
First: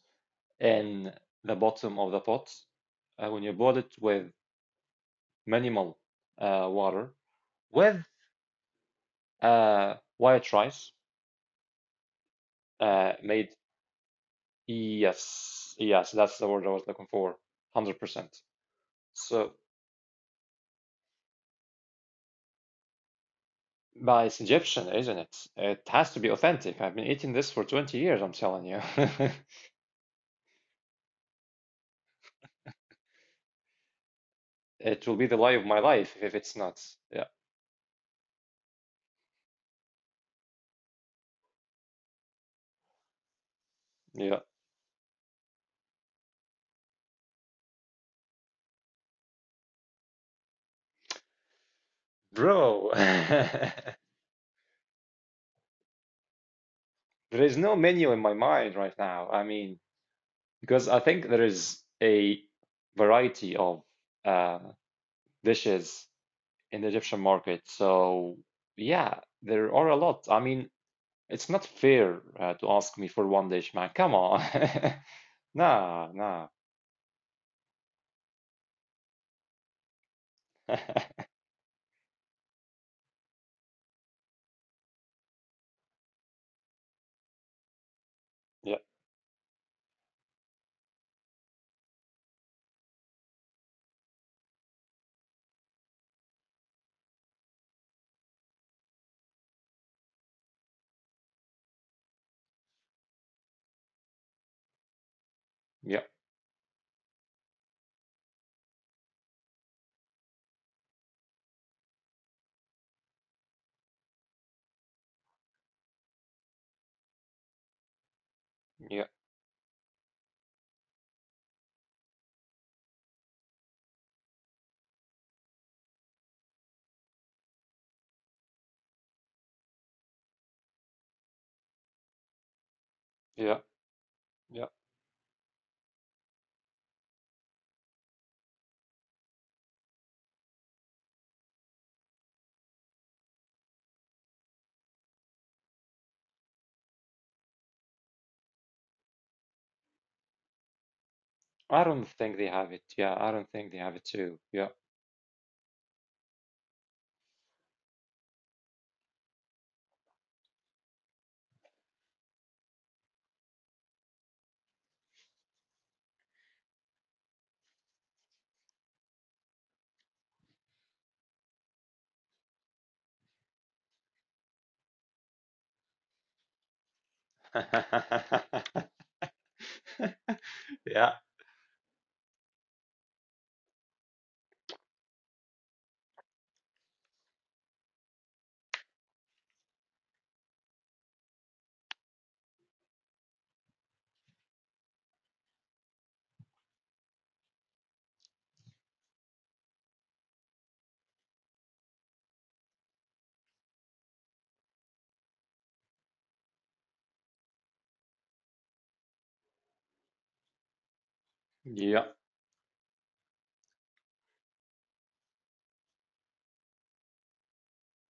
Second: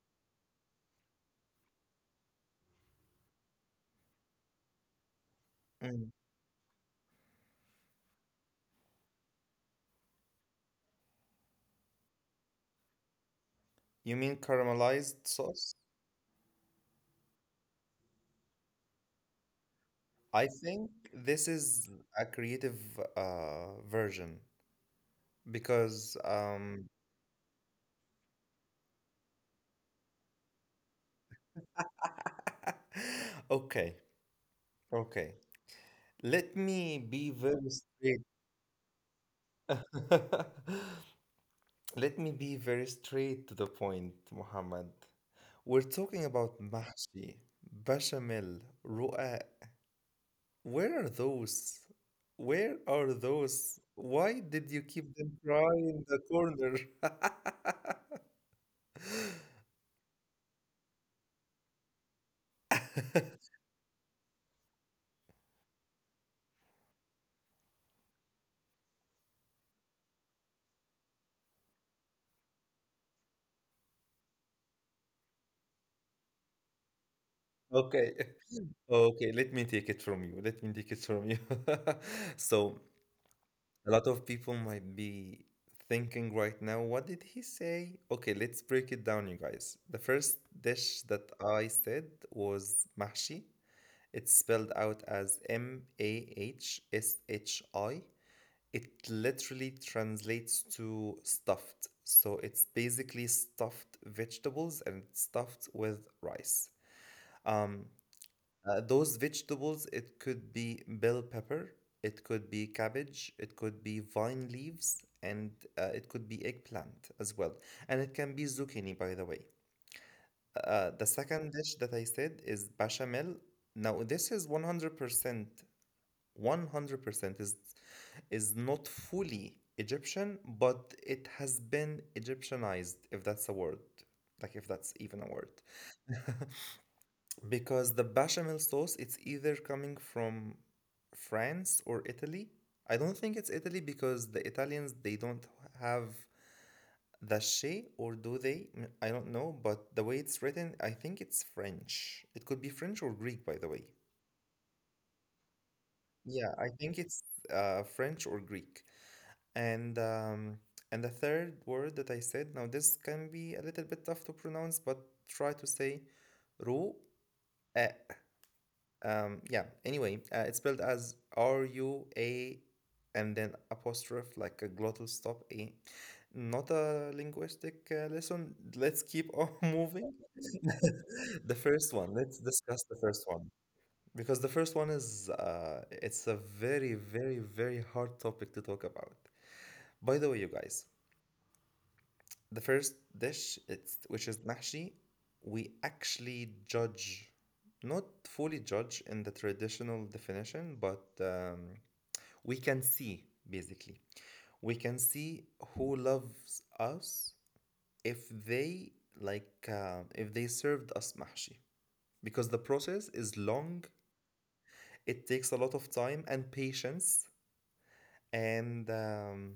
Speaker 2: in the bottom of the pot uh, when you boil it with minimal
Speaker 1: Mm.
Speaker 2: uh, water with uh, white rice uh, made
Speaker 1: You mean caramelized sauce?
Speaker 2: yes, yes, that's the word I was looking for. one hundred percent. So
Speaker 1: I think this is a creative uh,
Speaker 2: but
Speaker 1: version
Speaker 2: it's Egyptian, isn't it? It has
Speaker 1: because
Speaker 2: to be authentic.
Speaker 1: um,
Speaker 2: I've been eating this for twenty years, I'm telling you.
Speaker 1: okay,
Speaker 2: It will be
Speaker 1: okay.
Speaker 2: the lie of my life if
Speaker 1: Let
Speaker 2: it's not.
Speaker 1: me
Speaker 2: Yeah,
Speaker 1: be very straight. Let me be very straight to the point,
Speaker 2: yeah.
Speaker 1: Muhammad. We're talking about mahshi, bechamel, ruqa. Where are those? Where
Speaker 2: Bro,
Speaker 1: are those?
Speaker 2: there
Speaker 1: Why did you keep them dry in the corner?
Speaker 2: is no menu in my mind right now. I mean, because I think there is a variety of uh, dishes in the Egyptian market. So, yeah, there are a lot. I mean, it's not fair uh, to ask me for one dish, man. Come on. Nah, nah.
Speaker 1: Okay. Okay, let me take it from you. Let me take it from you. So, a lot of people might be thinking right now, what did he say? Okay, let's
Speaker 2: Yeah.
Speaker 1: break it down, you guys. The first dish that I said was mahshi. It's spelled out as M A H S H I. It literally translates to stuffed. So it's basically stuffed vegetables and it's stuffed
Speaker 2: Yeah.
Speaker 1: with rice. Um, uh, those vegetables, it could be bell pepper, it could be cabbage, it could be vine leaves, and uh, it could be eggplant as well. And it can be zucchini,
Speaker 2: Yeah,
Speaker 1: by the way. Uh, the second dish that I said is bechamel. Now, this is 100% 100% is is not fully Egyptian, but it has been Egyptianized, if that's a
Speaker 2: yeah,
Speaker 1: word, like if
Speaker 2: yeah.
Speaker 1: that's even a word. Because the bechamel sauce, it's either coming from France or Italy. I don't think it's Italy because the Italians they don't have the she or do they? Mm, I don't know, but the way it's written, I think it's
Speaker 2: I don't
Speaker 1: French.
Speaker 2: think
Speaker 1: It
Speaker 2: they
Speaker 1: could be
Speaker 2: have it.
Speaker 1: French or
Speaker 2: Yeah, I
Speaker 1: Greek,
Speaker 2: don't
Speaker 1: by the
Speaker 2: think they
Speaker 1: way.
Speaker 2: have it too. Yeah.
Speaker 1: Yeah, I think it's uh, French or Greek. And um, and the third word that I said, now this can be a little bit tough to pronounce, but try to say ru. Uh, Um, yeah, anyway, uh, it's spelled as R U A and then apostrophe, like a glottal stop A. Not a linguistic uh, lesson. Let's keep on
Speaker 2: Yeah,
Speaker 1: moving. The first one, let's discuss the first one. Because the first one is, uh, it's a very, very, very hard topic to talk about. By the way, you guys, the first dish, it's which is mahshi, we actually judge, not fully judge in the traditional definition, but um, we can see basically. We can see who loves us if they like uh, if they served us mahshi, because the process is
Speaker 2: yeah.
Speaker 1: long. It takes a lot of time and patience, and um,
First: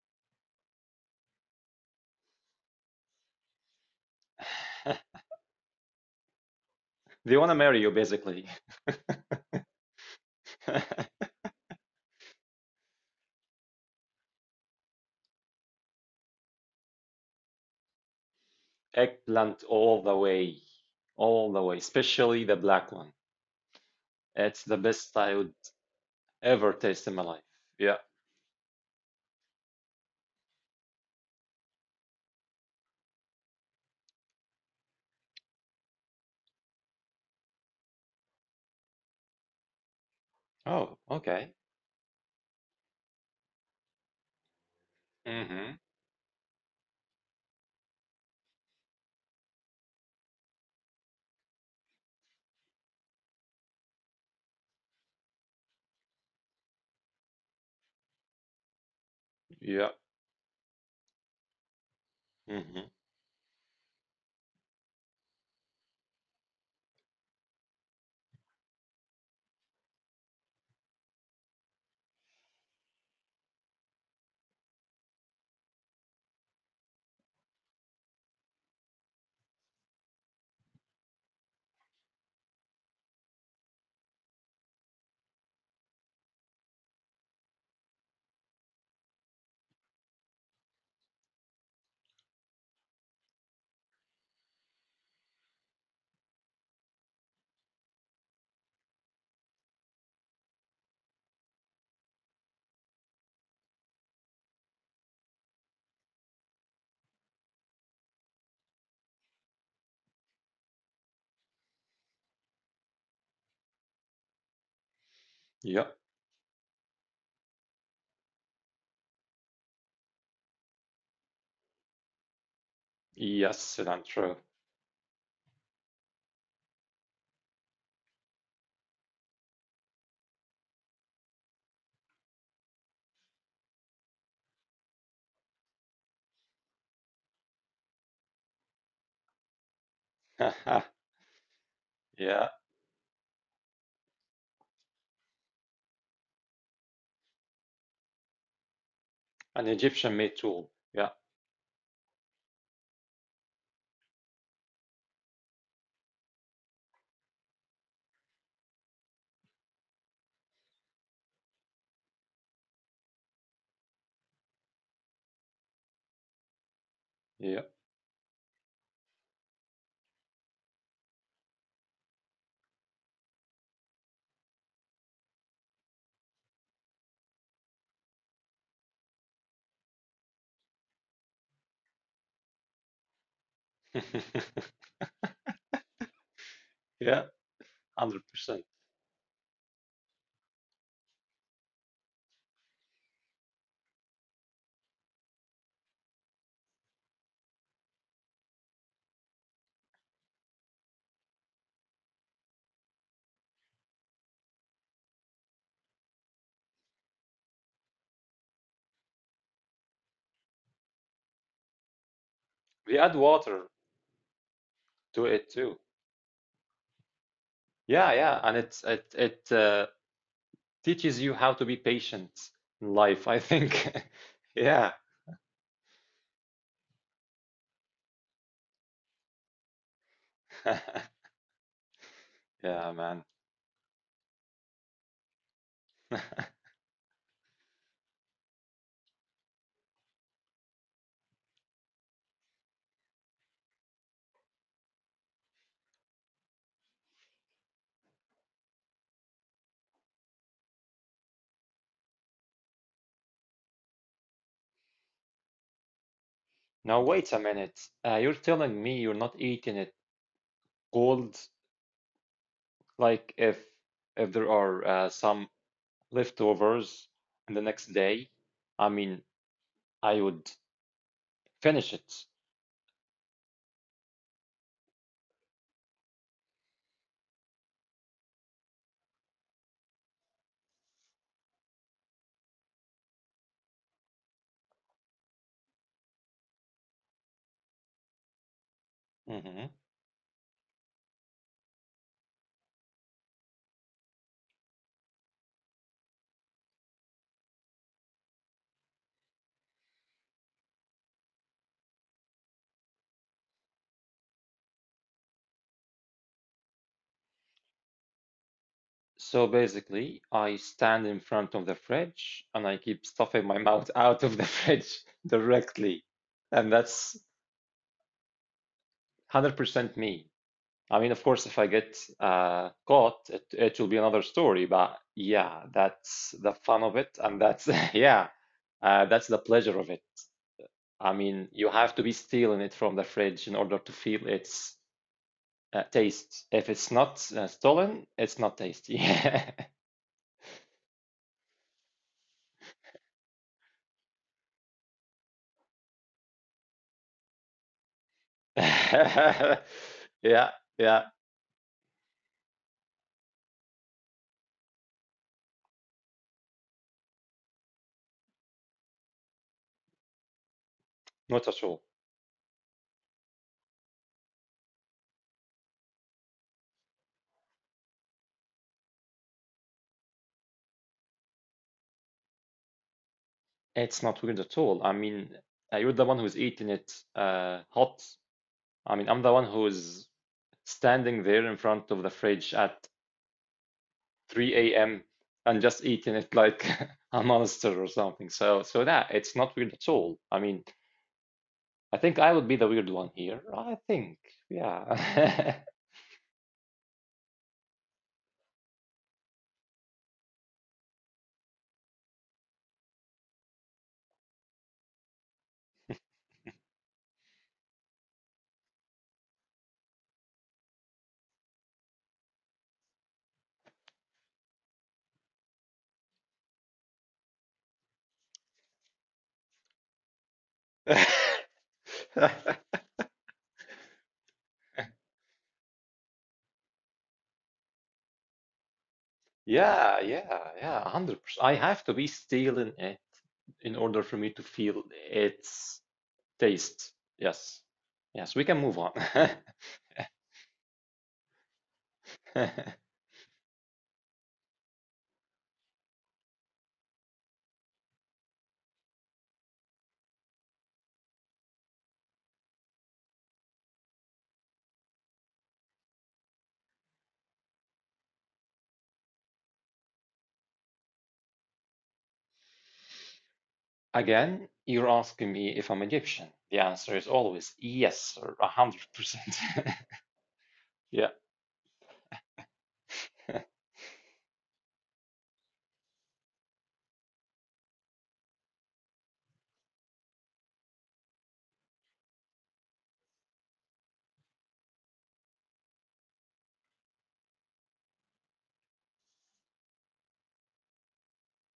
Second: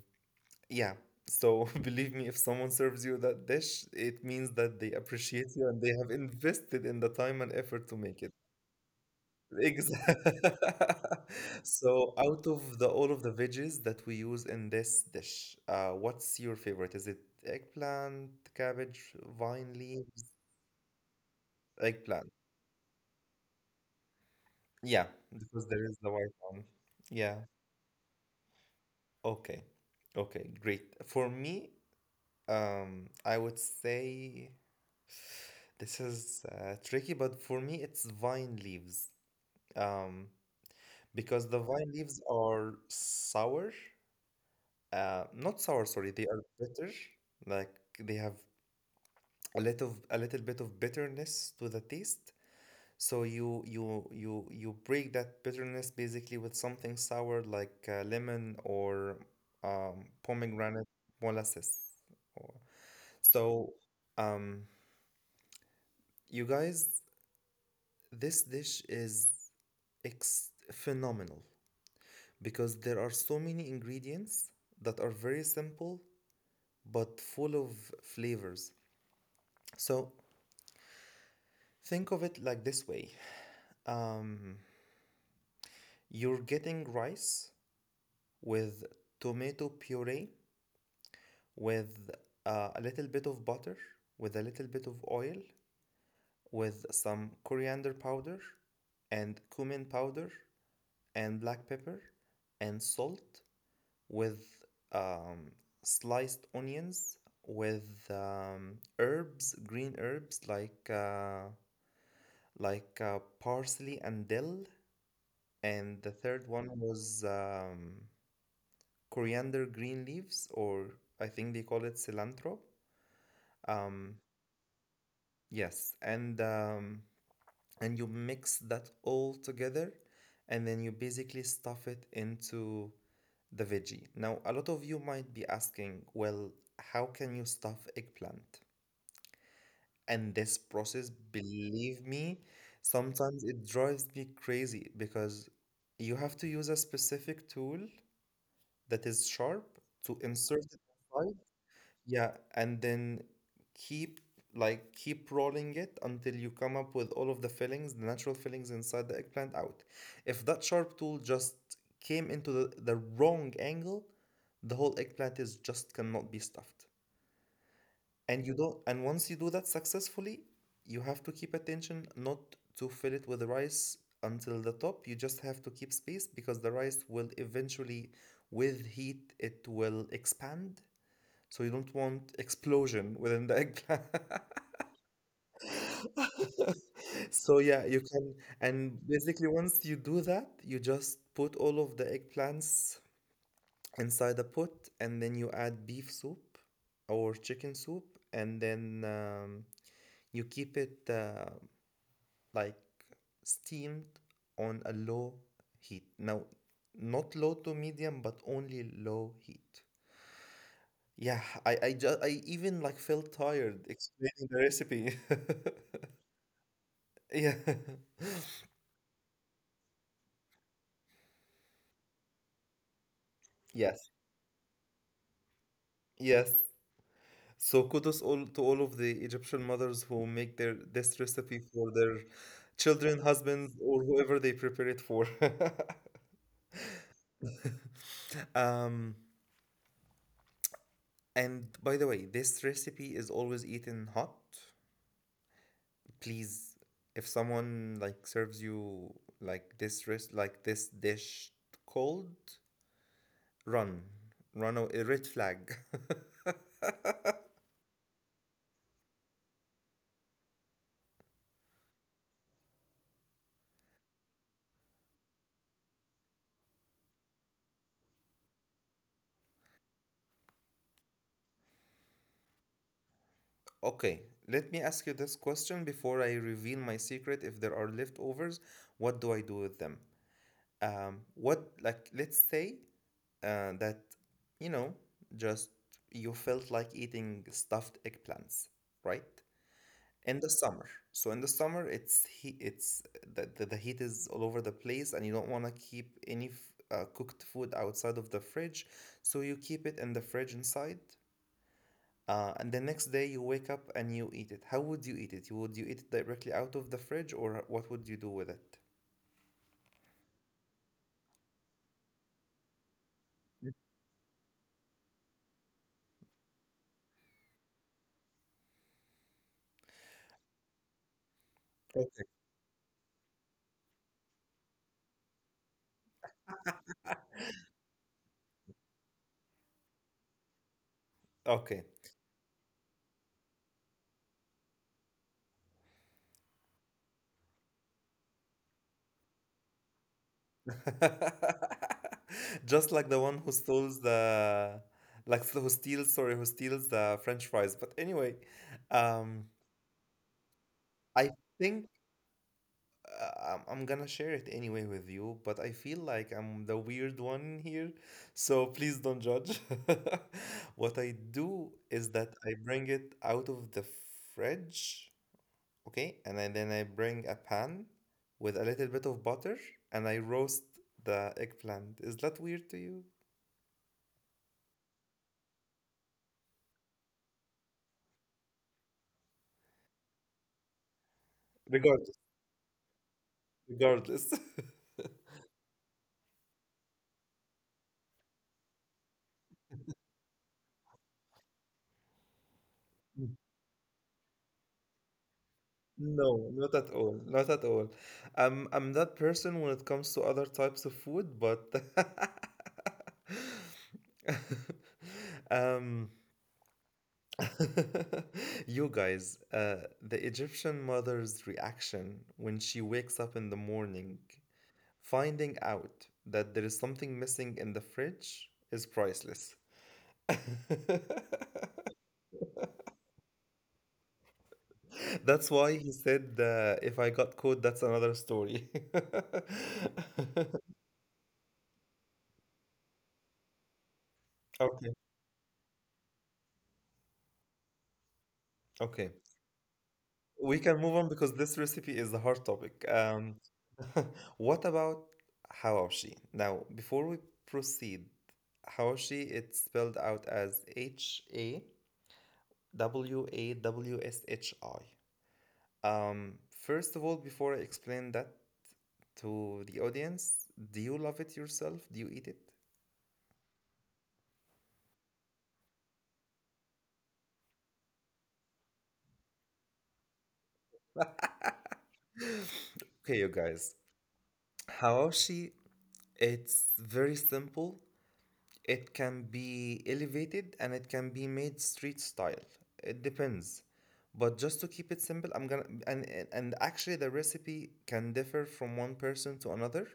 Speaker 1: yeah. So believe me, if someone serves you that dish, it means that they appreciate you and they have invested in the
Speaker 2: They want to
Speaker 1: time and
Speaker 2: marry you
Speaker 1: effort to make
Speaker 2: basically.
Speaker 1: it. Exactly. So out of the all of the veggies that we use in this dish, uh, what's your favorite? Is it eggplant, cabbage,
Speaker 2: Eggplant all
Speaker 1: vine
Speaker 2: the way,
Speaker 1: leaves?
Speaker 2: all the way, especially the
Speaker 1: Eggplant.
Speaker 2: black one. It's the best I would
Speaker 1: Yeah, because there is the
Speaker 2: ever
Speaker 1: white
Speaker 2: taste in
Speaker 1: one.
Speaker 2: my life.
Speaker 1: Yeah.
Speaker 2: Yeah.
Speaker 1: Okay. Okay, great. For me, um, I would say this is uh, tricky, but for me, it's vine leaves.
Speaker 2: Oh,
Speaker 1: Um,
Speaker 2: okay.
Speaker 1: because the vine leaves are sour,
Speaker 2: Mm-hmm.
Speaker 1: uh, not sour, sorry, they are bitter. Like they have a little, a little bit of bitterness to the taste. So you you you you break that bitterness basically with something sour like uh, lemon
Speaker 2: Yeah.
Speaker 1: or um, pomegranate molasses.
Speaker 2: Mm-hmm.
Speaker 1: or- So, um, you guys, this dish is It's phenomenal because there are so many ingredients that are very simple but full of flavors. So think of it like this way, um, you're getting rice with tomato puree, with uh, a little bit of butter, with a little bit of oil, with some coriander powder, and cumin powder, and black pepper, and salt, with um, sliced onions with um, herbs green herbs like uh, like uh, parsley and dill,
Speaker 2: Yeah.
Speaker 1: and the third one was um, coriander green leaves, or I think they call it cilantro.
Speaker 2: Yes, cilantro.
Speaker 1: um, yes, and um, and you mix that all together and then you basically stuff it into the veggie. Now, a lot of you might be asking, well, how can you stuff eggplant? And this process,
Speaker 2: Yeah.
Speaker 1: believe me, sometimes it drives me crazy because you have to use a specific tool
Speaker 2: An
Speaker 1: that is
Speaker 2: Egyptian
Speaker 1: sharp
Speaker 2: meat tool.
Speaker 1: to
Speaker 2: Yeah.
Speaker 1: insert it, yeah, and then keep, like, keep rolling it until you come up with all of the fillings, the natural fillings inside the eggplant out. If that sharp tool just came into the, the wrong angle, the whole eggplant is just cannot be stuffed.
Speaker 2: Yeah.
Speaker 1: And you don't and once you do that successfully, you have to keep attention not to fill it with rice until the top. You just have to keep space because the rice will eventually, with heat, it will expand, so you don't want explosion within the eggplant.
Speaker 2: Yeah.
Speaker 1: So
Speaker 2: one hundred percent.
Speaker 1: yeah, you can, and basically once you do that, you just put all of the eggplants inside a pot and then you add beef soup or chicken soup, and then um, you keep it uh, like steamed on a low heat. Now, not low to medium, but only low heat. Yeah, I I just
Speaker 2: We
Speaker 1: I
Speaker 2: add
Speaker 1: even
Speaker 2: water
Speaker 1: like felt tired explaining
Speaker 2: to
Speaker 1: the
Speaker 2: it too.
Speaker 1: recipe.
Speaker 2: Yeah,
Speaker 1: Yeah.
Speaker 2: yeah, and it's it it uh, teaches you how to be patient in life, I think.
Speaker 1: Yes.
Speaker 2: Yeah.
Speaker 1: Yes. So kudos all to all of the Egyptian mothers who make their this recipe for their
Speaker 2: Yeah, man.
Speaker 1: children, husbands, or whoever they prepare it for. Um, and by the way, this recipe is always eaten hot. Please, if someone like serves you like this res- like this dish cold, run. Run a red flag.
Speaker 2: Now wait a minute. Uh, you're telling me you're not eating it cold, like if if there are uh, some leftovers in the next day, I mean, I would finish it.
Speaker 1: Okay, let me ask you this question before I reveal my secret. If there are leftovers, what do I do with them? Um, what, like, let's say uh, that, you know, just you felt like eating stuffed eggplants,
Speaker 2: Mm-hmm.
Speaker 1: right? In the summer. So in the summer, it's he it's the, the, the heat is all over the place, and you don't want to keep any f- uh, cooked food outside of the fridge. So you keep it in the fridge inside, uh, and the next day you wake up and you eat it. How would you eat it? You Would you eat it directly out of the fridge, or what would you do with it?
Speaker 2: So basically, I stand in front of the fridge and I keep stuffing my mouth out of the fridge directly. And that's one hundred percent me. I mean, of course, if I get uh, caught, it, it will be another story. But yeah, that's the fun of it. And that's, yeah, uh, that's the pleasure of it. I mean, you have to be
Speaker 1: Okay. Okay.
Speaker 2: stealing it from the fridge in order to feel its uh, taste. If it's not uh, stolen, it's not tasty.
Speaker 1: Just like the one who steals the, like who steals, sorry, who steals the French fries. But anyway, um,
Speaker 2: Yeah. Yeah,
Speaker 1: I think, uh, I'm I'm gonna share it anyway with you, but I feel like I'm the weird one here, so please don't judge. What
Speaker 2: not
Speaker 1: I
Speaker 2: at all.
Speaker 1: do is that I bring it out of the fridge, okay, and I, then I bring a pan with a little bit of butter, and I roast the eggplant. Is that weird to you?
Speaker 2: It's not weird at all. I mean, uh, you're the one who's eating it uh, hot. I mean, I'm the one who's standing there in front of the fridge
Speaker 1: Regardless,
Speaker 2: at 3
Speaker 1: regardless
Speaker 2: a.m. and just eating it like a monster or something. So, so that it's not weird at all. I mean, I think I would be the weird one here. I think, yeah.
Speaker 1: no, not at all, not at all. I'm i'm that person when it comes to other types of food, but um you guys, uh the Egyptian mother's reaction when she wakes up in the morning, finding out that there is something missing in the fridge, is priceless. That's why he said, uh, if I got caught, that's another
Speaker 2: Yeah,
Speaker 1: story.
Speaker 2: yeah, yeah, one hundred percent. I have to be stealing it in order for me to feel it's
Speaker 1: Okay,
Speaker 2: taste. Yes. Yes, we can move on.
Speaker 1: okay. We can move on because this recipe is a hard topic. Um, what about hawashi? Now, before we proceed, hawashi, it's spelled out as H A W A W S H I. Um, First of all, before I explain that to the audience, do you love it yourself? Do you eat it?
Speaker 2: Again, you're asking me if I'm Egyptian. The answer is always yes, a one hundred percent. Yeah.
Speaker 1: Okay, you guys. Hawashi, it's very simple. It can be elevated and it can be made street style. It depends. But just to keep it simple, I'm gonna and and and actually the recipe can differ from one person to another.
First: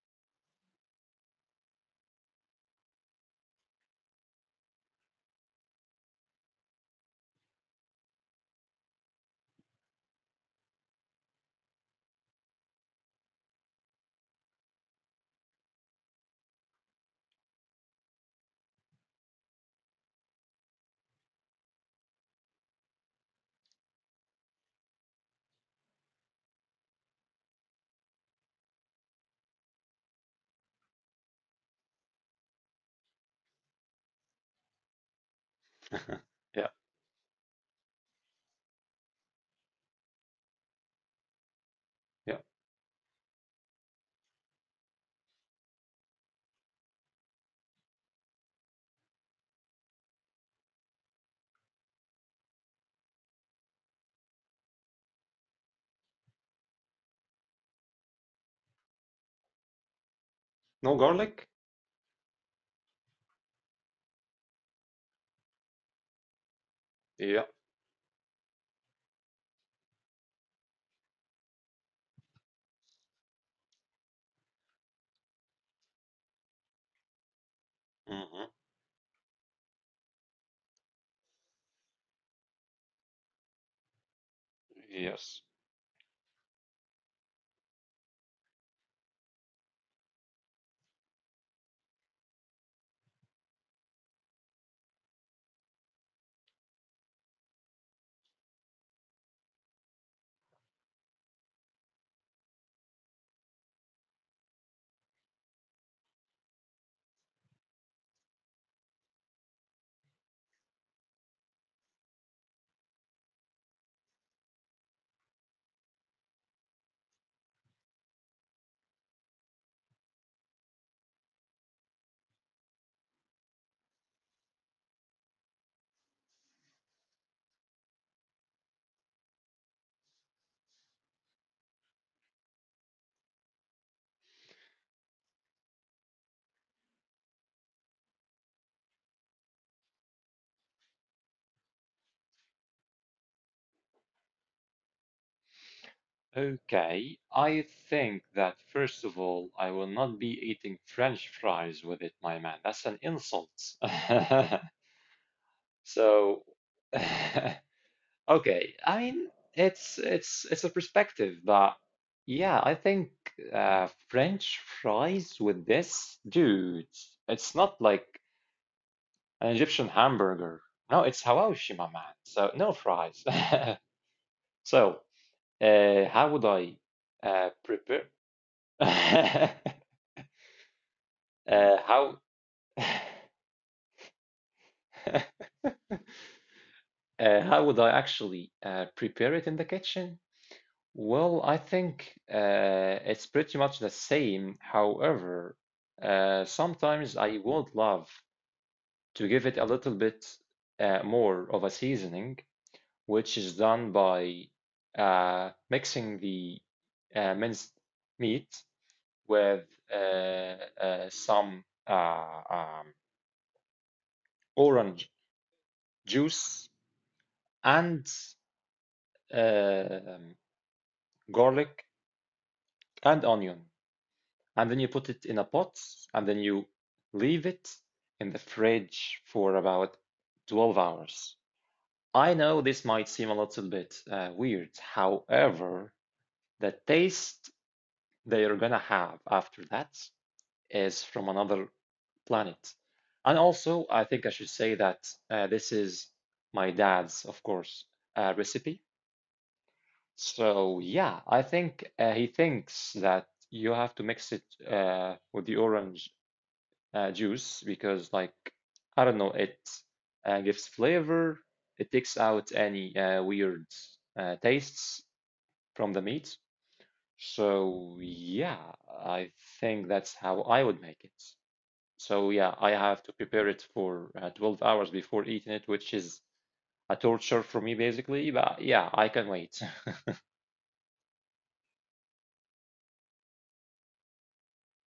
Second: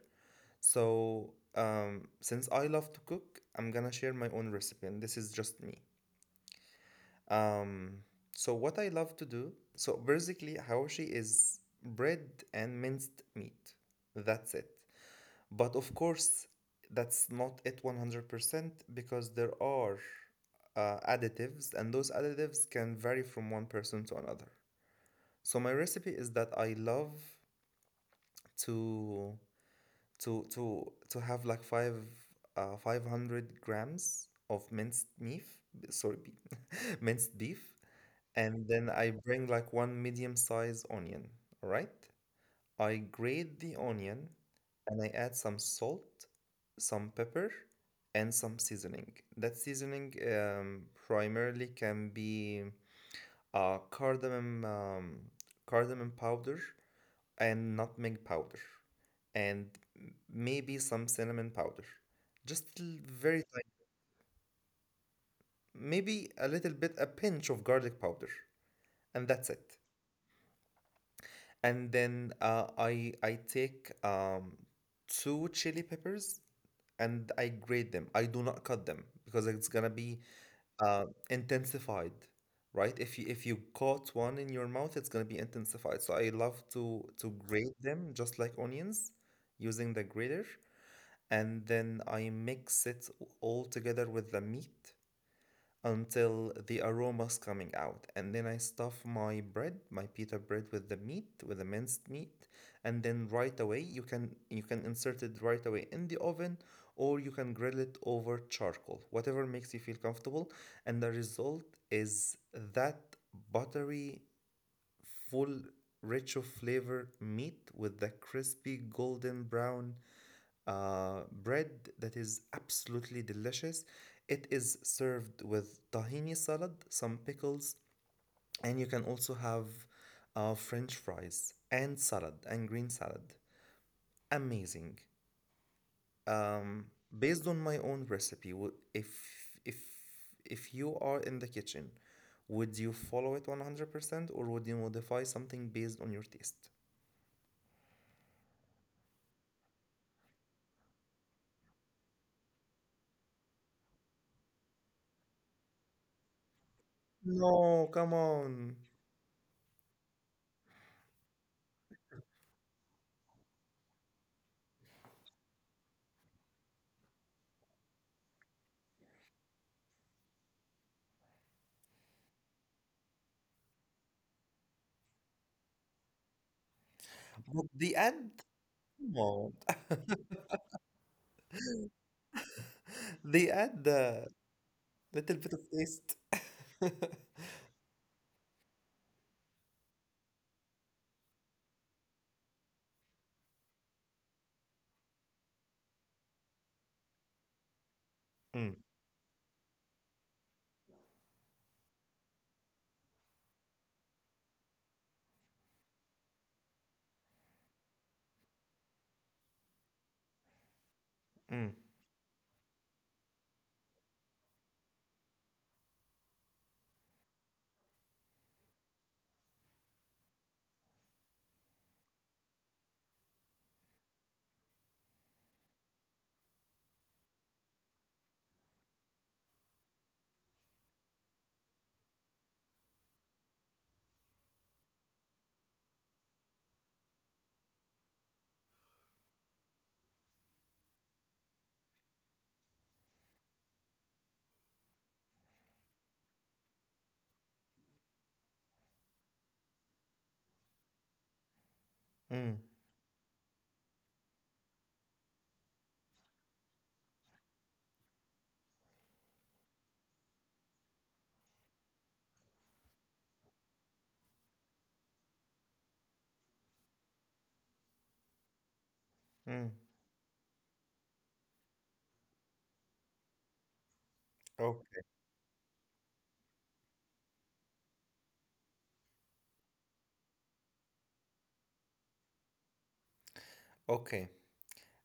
Speaker 1: So um, since I love to cook, I'm gonna share my own recipe, and this is just me. Um, so what I love to do, so basically hawashi is bread and minced meat. That's it. But of course, that's not it one hundred percent because there are uh, additives, and those additives can vary from one person to another. So my recipe is that I love to to to to have like five uh, five hundred grams of minced beef, sorry, be-
Speaker 2: Yeah.
Speaker 1: minced beef, and then I bring like one medium sized onion, all right?
Speaker 2: Yeah.
Speaker 1: I grate the onion and I add some salt, some pepper, and some seasoning. That seasoning, um, primarily, can be uh, cardamom, um, cardamom powder and nutmeg powder, and m- maybe
Speaker 2: No
Speaker 1: some
Speaker 2: garlic?
Speaker 1: cinnamon powder. Just l- Very tiny, maybe a little bit, a
Speaker 2: Yeah.
Speaker 1: pinch of garlic powder, and that's it. And then uh, I I take um, two chili peppers and I grate them. I do
Speaker 2: Hmm.
Speaker 1: not cut them because it's gonna be uh, intensified, right? If you if you caught one in your mouth, it's gonna be
Speaker 2: Yes.
Speaker 1: intensified. So I love to to grate them just like onions using the grater, and then I mix it all together with the meat until the aroma's coming out. And then I stuff my bread, my pita bread, with the meat, with the minced meat, and then right away you can, you can insert it right away in the oven, or you can grill it over charcoal, whatever makes you feel comfortable. And the result is that buttery, full, rich of flavor meat with the crispy golden brown uh, bread that is absolutely delicious. It is served with tahini salad, some pickles, and you can also have uh, French fries and salad and green salad. Amazing. Um, Based on my own recipe, wo- if if if you are in the kitchen, would you follow it one hundred percent or would you modify something based on your taste?
Speaker 2: Okay. I think that first of all, I will not be eating French fries with it, my man. That's an insult. So
Speaker 1: No, come on.
Speaker 2: okay, I mean it's it's it's a perspective, but yeah, I think uh, French fries with this, dude, it's not like an Egyptian hamburger. No, it's hawashi, my man. So no fries. So uh, how would I uh,
Speaker 1: But the
Speaker 2: prepare?
Speaker 1: end? Come on.
Speaker 2: uh, how uh,
Speaker 1: They add the little bit of taste.
Speaker 2: how would I actually uh, prepare it in the kitchen? Well, I think uh, it's pretty much the same. However, uh, sometimes I would love
Speaker 1: Mm,
Speaker 2: to give it a little bit uh, more of a seasoning, which is done by uh, mixing the uh, minced meat with uh, uh,
Speaker 1: mm,
Speaker 2: some uh, um, orange juice and uh, um, garlic and onion. And then you put it in a pot, and then you leave it in the fridge for about twelve hours. I know this might seem a little bit uh, weird. However, the taste that you're gonna have after that is from another planet. And also, I think I should say that uh, this is my dad's, of course, uh, recipe. So yeah, I think uh, he
Speaker 1: mm,
Speaker 2: thinks that you have to mix it uh, with the orange uh, juice because, like, I don't know, it uh, gives flavor, it takes out any uh, weird uh, tastes from the meat. So yeah, I
Speaker 1: mm.
Speaker 2: think that's how I would make it. So yeah, I have to prepare it for uh, twelve
Speaker 1: Okay.
Speaker 2: hours before eating it, which is a torture for me basically, but yeah, I can wait.
Speaker 1: Okay.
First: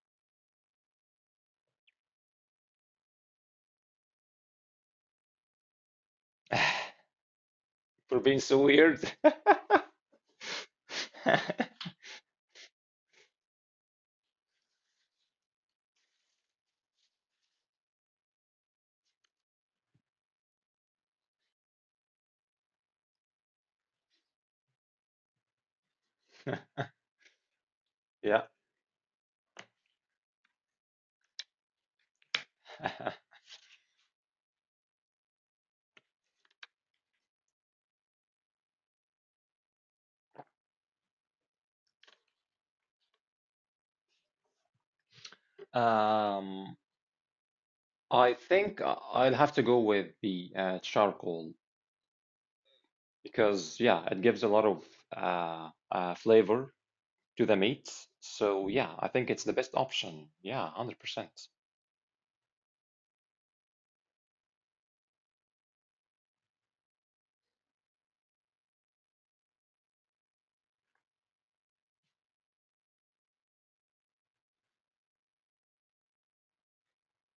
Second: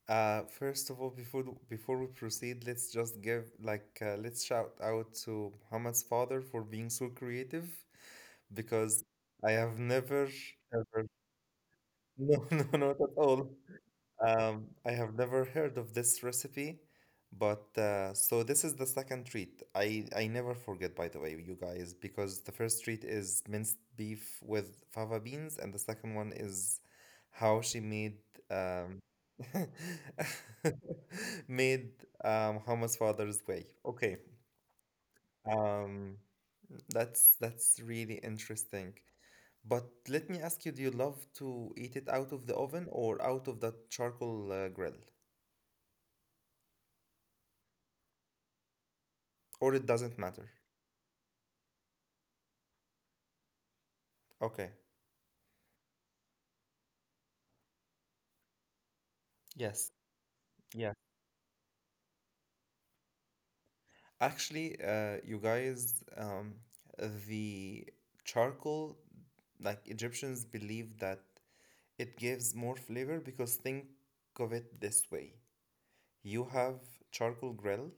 Speaker 1: Uh, first of all, before th- before we proceed, let's just give like, uh, let's shout out to Muhammad's father for being so creative,
Speaker 2: For being so
Speaker 1: because
Speaker 2: weird.
Speaker 1: I have never ever no, no, not at all. Um, I have never heard of this recipe, but uh, so this is the second treat. I I never forget, by the way, you guys, because the first treat is minced beef with fava beans, and the second one is how she made um,
Speaker 2: Yeah.
Speaker 1: made um, hummus Father's Way. Okay, um, that's that's really interesting. But let me ask you, do you love to eat it out of the oven or out of that charcoal uh, grill?
Speaker 2: um I think I-
Speaker 1: Or it
Speaker 2: I'll
Speaker 1: doesn't
Speaker 2: have to
Speaker 1: matter.
Speaker 2: go with the uh, charcoal because,
Speaker 1: Okay.
Speaker 2: yeah, it gives a lot of uh, uh, flavor to the meat. So, yeah, I
Speaker 1: Yes.
Speaker 2: think it's the best
Speaker 1: Yeah.
Speaker 2: option. Yeah, one hundred percent.
Speaker 1: Actually, uh, you guys, um, the charcoal, like Egyptians believe that it gives more flavor because think of it this way. You have charcoal grill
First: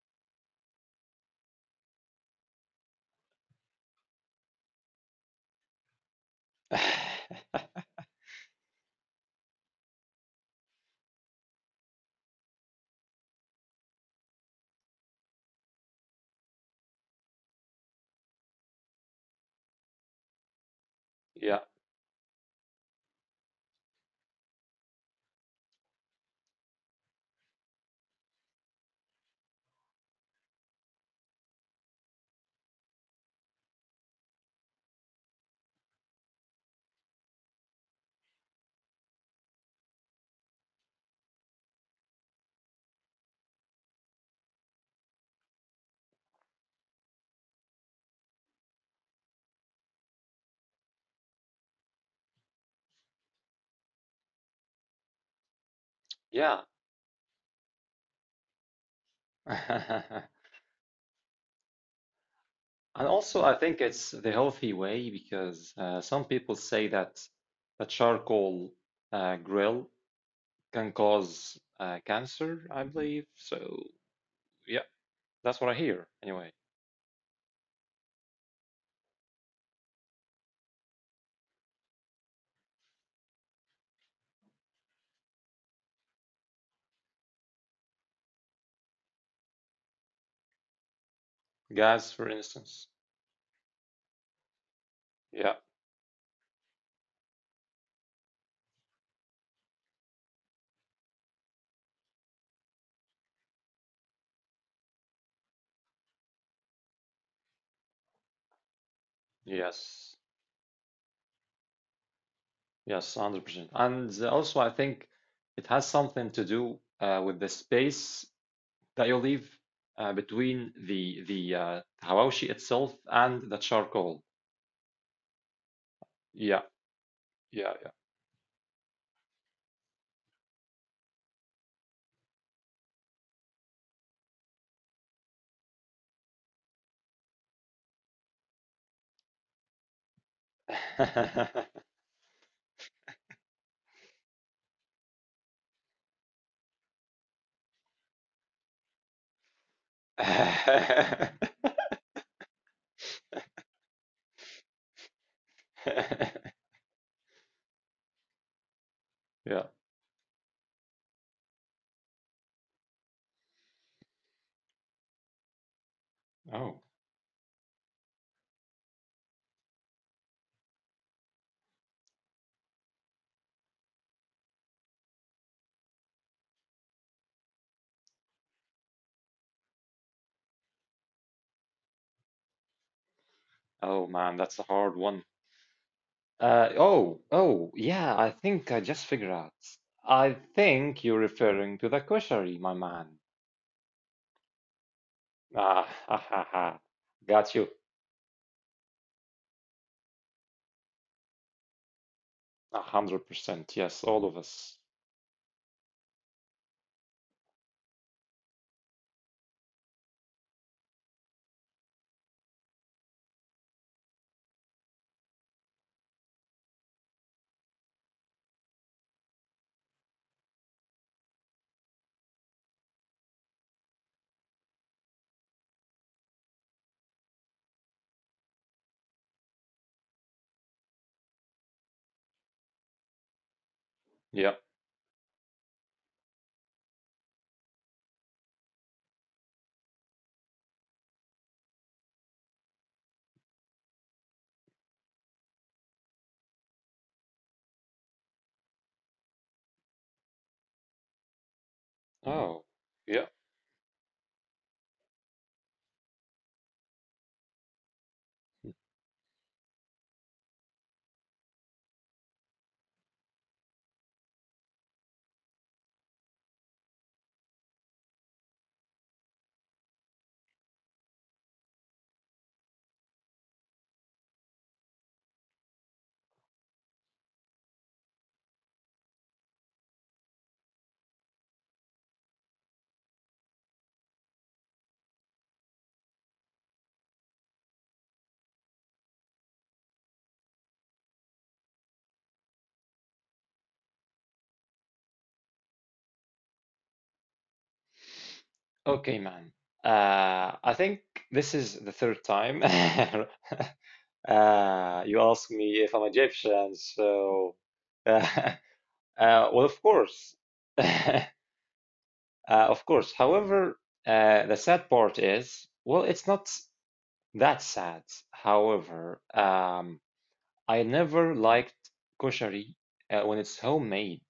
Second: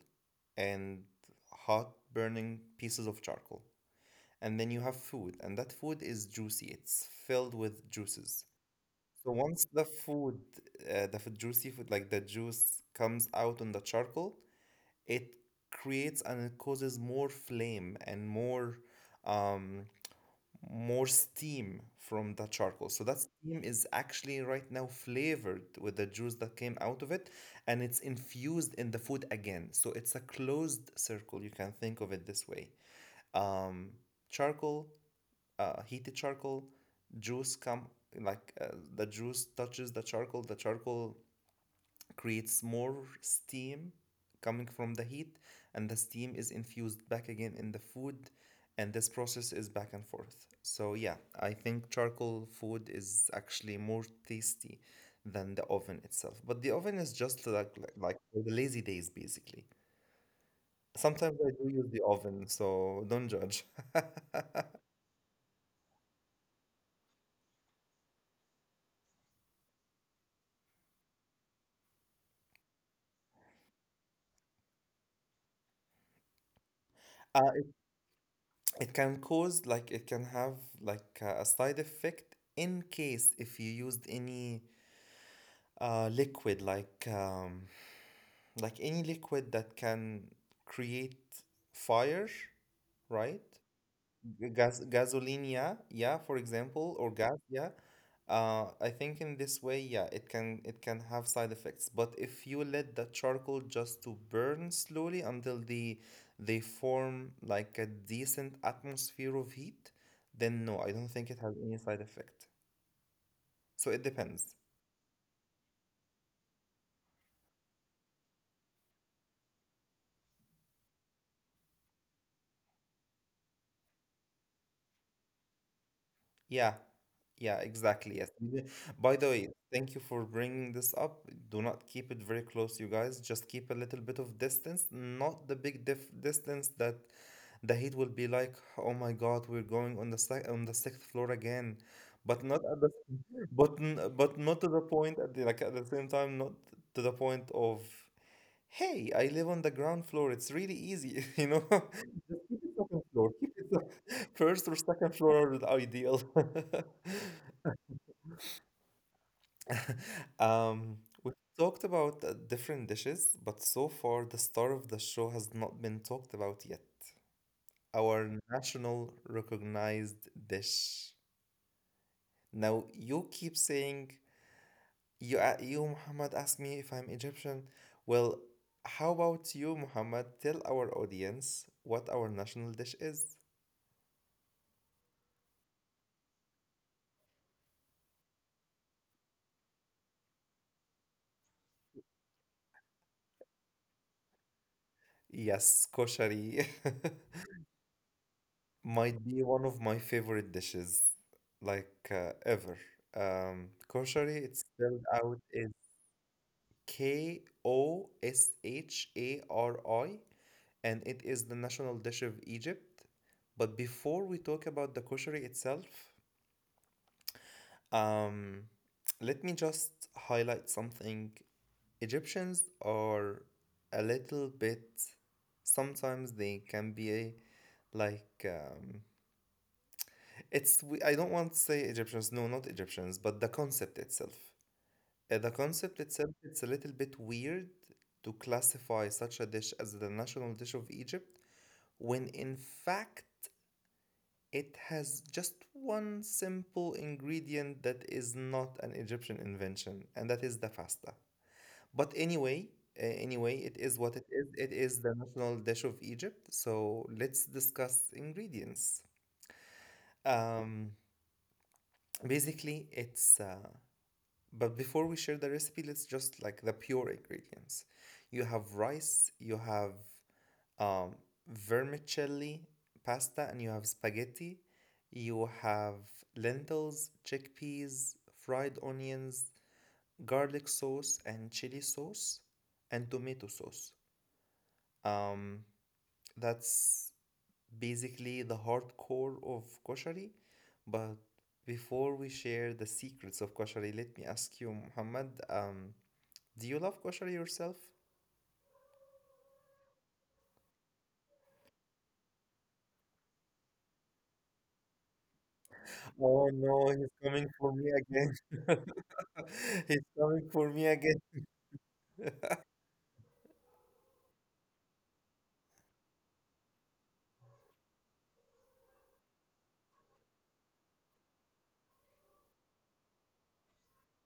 Speaker 1: and hot burning pieces of charcoal. And then you have food, and that food is juicy. It's filled with juices. So once the food, uh, the f- juicy food, like the juice comes out on the charcoal, it creates and it causes more flame and more um, more
Speaker 2: Yeah,
Speaker 1: steam from that charcoal. So that steam is actually right now flavored with the juice that came out of it, and it's infused in the food again. So it's a closed circle. You can think of it this way: um, charcoal, uh, heated charcoal, juice come, like uh, the juice touches the charcoal. The charcoal creates more steam coming from the heat, and the steam is infused back again in the food, and this process is back and forth. So, yeah, I think charcoal food is actually more tasty than the oven itself. But the
Speaker 2: yeah.
Speaker 1: oven is just like, like, like for the lazy days, basically.
Speaker 2: And
Speaker 1: Sometimes I do use the oven, so don't
Speaker 2: also, I
Speaker 1: judge.
Speaker 2: think it's the healthy way because uh, some people say that a charcoal uh, grill can cause uh, cancer, I believe. So, yeah, that's what I hear anyway.
Speaker 1: Uh, it, it can cause like it can have like uh, a side effect in case if you used any uh, liquid like um, like any liquid that can create fire,
Speaker 2: Gas, for instance.
Speaker 1: right? G- Gas, gasoline, yeah,
Speaker 2: Yeah.
Speaker 1: yeah, for example, or gas, yeah. Uh, I think in this way, yeah, it can it can have side effects. But if you let the charcoal just to burn slowly until the they form like a decent atmosphere of heat,
Speaker 2: Yes,
Speaker 1: then no, I don't think it has any side effect.
Speaker 2: yes, one hundred percent.
Speaker 1: So it
Speaker 2: And uh,
Speaker 1: depends.
Speaker 2: also, I think it has something to do uh, with the space that you leave uh, between the the uh, hawashi itself and the charcoal. Yeah,
Speaker 1: Yeah, yeah,
Speaker 2: yeah,
Speaker 1: exactly. Yes. And the- By the way, thank you for bringing this up. Do not keep it very close, you guys. Just keep a little bit of distance, not the big diff distance that the heat will be like, oh my God, we're going on the sec on the sixth floor
Speaker 2: yeah.
Speaker 1: again. But not at the, but n- but not to the point at the, like at the same time, not to the point of. Hey, I live on the ground floor. It's really easy, you know? Just keep it second floor. Keep it sec- first or second floor is ideal.
Speaker 2: Yeah.
Speaker 1: Um, we've talked about uh, different dishes, but so far the star of the show has not been talked about
Speaker 2: Oh,
Speaker 1: yet. Our national recognized dish. Now, you keep saying You, a- you, Muhammad, asked me if I'm Egyptian. Well, how about you, Muhammad? Tell our audience what our national dish is.
Speaker 2: oh man, that's a hard one. Uh, oh, oh, yeah, I think I just figured out. I think you're referring to the koshari, my man. Ah,
Speaker 1: Yes,
Speaker 2: ha, ha,
Speaker 1: koshari
Speaker 2: ha. Got you.
Speaker 1: might be one of my favorite dishes, like uh,
Speaker 2: A
Speaker 1: ever.
Speaker 2: hundred percent,
Speaker 1: Um,
Speaker 2: yes, all of
Speaker 1: Koshari, it's
Speaker 2: us.
Speaker 1: spelled out as K O S H A R I, and it is the national dish of Egypt. But before we talk about the koshari itself, Um, let me just highlight something. Egyptians are a little bit, sometimes they can be a, like, um, it's, we- I don't want to say Egyptians, no, not Egyptians, but the concept itself.
Speaker 2: Yeah.
Speaker 1: Uh, the concept itself, it's a little bit weird to classify such a dish as the national dish of Egypt when in fact it has just one simple ingredient that is not an Egyptian invention, and that is the fasta. But
Speaker 2: Oh,
Speaker 1: anyway, uh,
Speaker 2: yeah.
Speaker 1: anyway, it is what it is. It is the national dish of Egypt. So let's discuss ingredients. Um, basically, it's. Uh, but before we share the recipe, let's just like the pure ingredients. You have rice, you have um, vermicelli pasta, and you have spaghetti. You have lentils, chickpeas, fried onions, garlic sauce, and chili sauce, and tomato sauce. Um, that's basically the hardcore of koshari. But before we share the secrets of koshari, let me ask you, Muhammad, um, do you love koshari yourself?
Speaker 2: Okay, man. Uh, I think this is the third time uh, you ask me if I'm
Speaker 1: Oh
Speaker 2: Egyptian,
Speaker 1: no, he's coming
Speaker 2: so
Speaker 1: for me
Speaker 2: uh,
Speaker 1: again.
Speaker 2: uh, well, of
Speaker 1: It's
Speaker 2: course,
Speaker 1: coming for me
Speaker 2: uh,
Speaker 1: again.
Speaker 2: of course. However, uh, the sad part is, well, it's not that sad. However, um, I never liked koshari uh, when it's homemade,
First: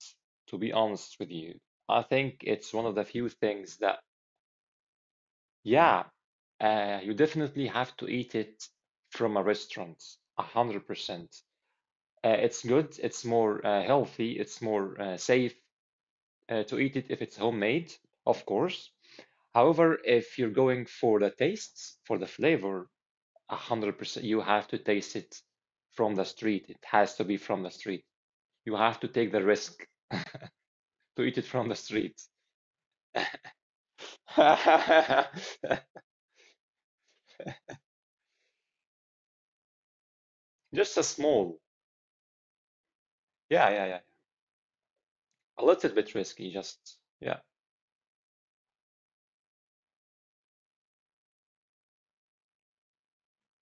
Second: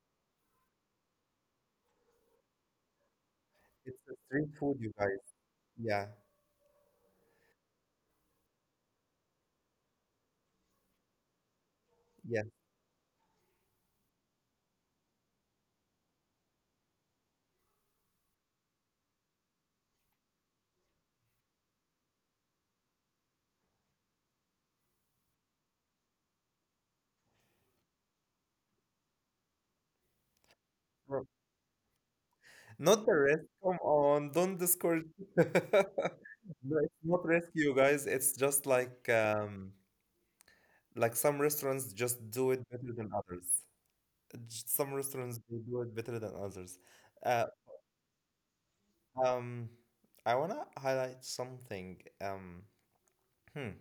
Speaker 2: to be honest with you. I think it's one of the few things
Speaker 1: It's
Speaker 2: that,
Speaker 1: a street food, you guys.
Speaker 2: yeah,
Speaker 1: Yeah,
Speaker 2: uh, you definitely have to eat it from a restaurant, a hundred percent. Uh,
Speaker 1: yeah.
Speaker 2: it's good, it's more uh, healthy, it's more uh, safe uh, to eat it if it's homemade, of course. However, if you're going for the tastes, for the flavor, a hundred percent, you have to taste it from the street. It has to be from the street. You have to take the risk to
Speaker 1: Bro.
Speaker 2: eat it from the street.
Speaker 1: Not the rest. Come on, don't discourage. No, it's not rescue, guys. It's just like um,
Speaker 2: Just a
Speaker 1: like some
Speaker 2: small.
Speaker 1: restaurants just do it better than others.
Speaker 2: Yeah, yeah, yeah.
Speaker 1: J- Some restaurants they
Speaker 2: A
Speaker 1: do
Speaker 2: little
Speaker 1: it
Speaker 2: bit
Speaker 1: better than
Speaker 2: risky,
Speaker 1: others.
Speaker 2: just yeah.
Speaker 1: Uh, um, I wanna highlight something. Um, hmm.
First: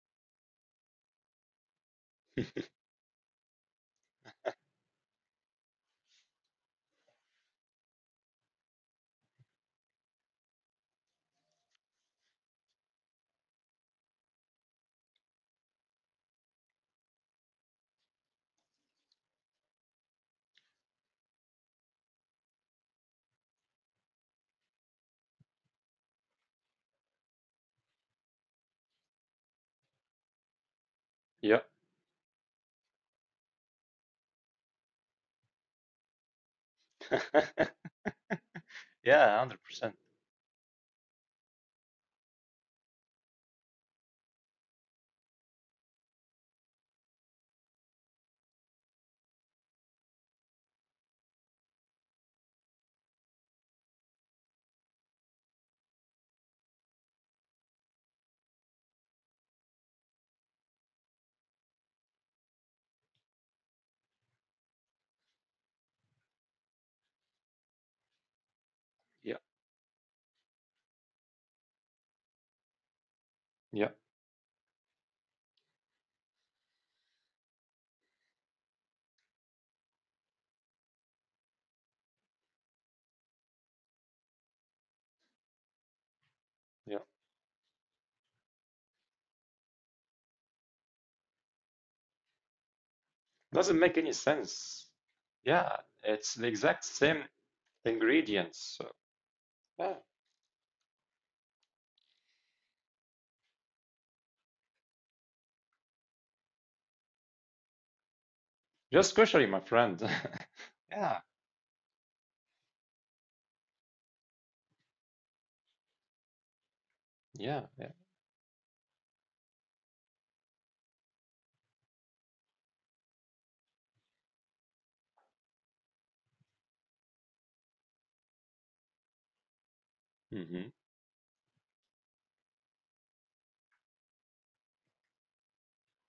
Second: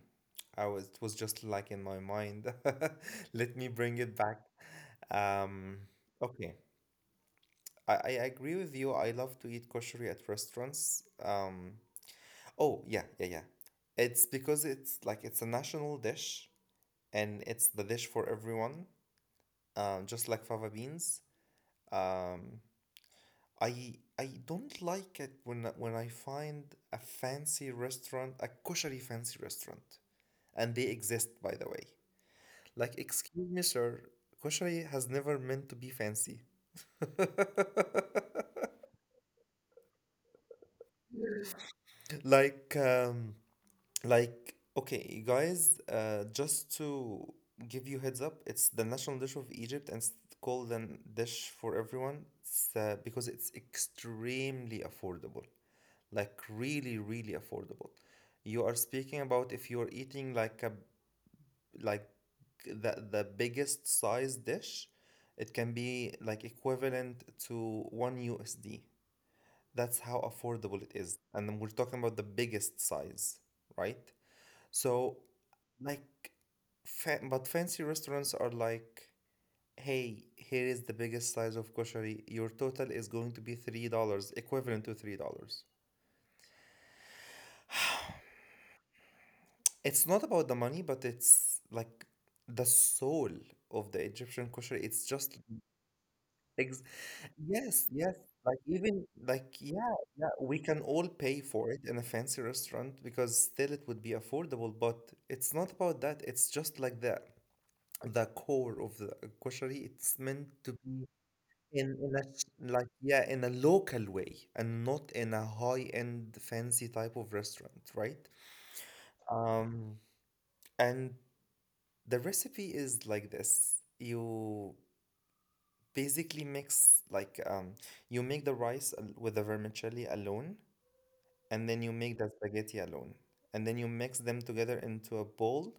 Speaker 1: I was it was just like in my mind. Let me bring it back. Um, okay. I, I agree with you. I love to eat kosher at restaurants. Um, oh, yeah, yeah, yeah. It's because it's like it's a national dish and it's the dish for everyone, um, just like fava beans. Um, I I don't like it when when I find a fancy restaurant, a kosher fancy restaurant, and they exist, by
Speaker 2: Yeah.
Speaker 1: the way. Like, excuse me, sir, kosher has never meant to be fancy.
Speaker 2: Yeah, one hundred percent.
Speaker 1: Like, um, Like, okay, guys, uh, just to give you heads up, it's the national dish of Egypt and it's called an dish for everyone. It's, uh, because it's extremely affordable. Like really, really affordable. You are speaking about if you're eating like a like the the biggest size dish, it can be like equivalent to one U S D.
Speaker 2: Yeah,
Speaker 1: That's how affordable it is. And then we're talking about the biggest size,
Speaker 2: yeah,
Speaker 1: right? So like, fa- but fancy restaurants are like, hey, here is the biggest size of koshari. Your total is going to be three dollars equivalent to three dollars.
Speaker 2: yeah.
Speaker 1: It's not about the money, but it's like the soul
Speaker 2: Doesn't make
Speaker 1: of the
Speaker 2: any
Speaker 1: Egyptian
Speaker 2: sense.
Speaker 1: koshari. It's just
Speaker 2: Yeah, it's the exact
Speaker 1: ex-
Speaker 2: same
Speaker 1: yes, yes.
Speaker 2: ingredients.
Speaker 1: Like
Speaker 2: So,
Speaker 1: even like
Speaker 2: yeah,
Speaker 1: yeah, yeah, we can all pay for it in a fancy restaurant because still it would be affordable, but it's not about that. It's just like the the core of
Speaker 2: just
Speaker 1: the
Speaker 2: kosher, my
Speaker 1: koshari,
Speaker 2: friend.
Speaker 1: it's meant to
Speaker 2: Yeah,
Speaker 1: be in, in a sh- like yeah, in a local way and not in a high-end fancy type of
Speaker 2: yeah, yeah.
Speaker 1: restaurant, right? Um and the recipe is like this. You basically mix like um you make the rice al- with the vermicelli
Speaker 2: Mm-hmm.
Speaker 1: alone and then you make the spaghetti alone and then you mix them together into a bowl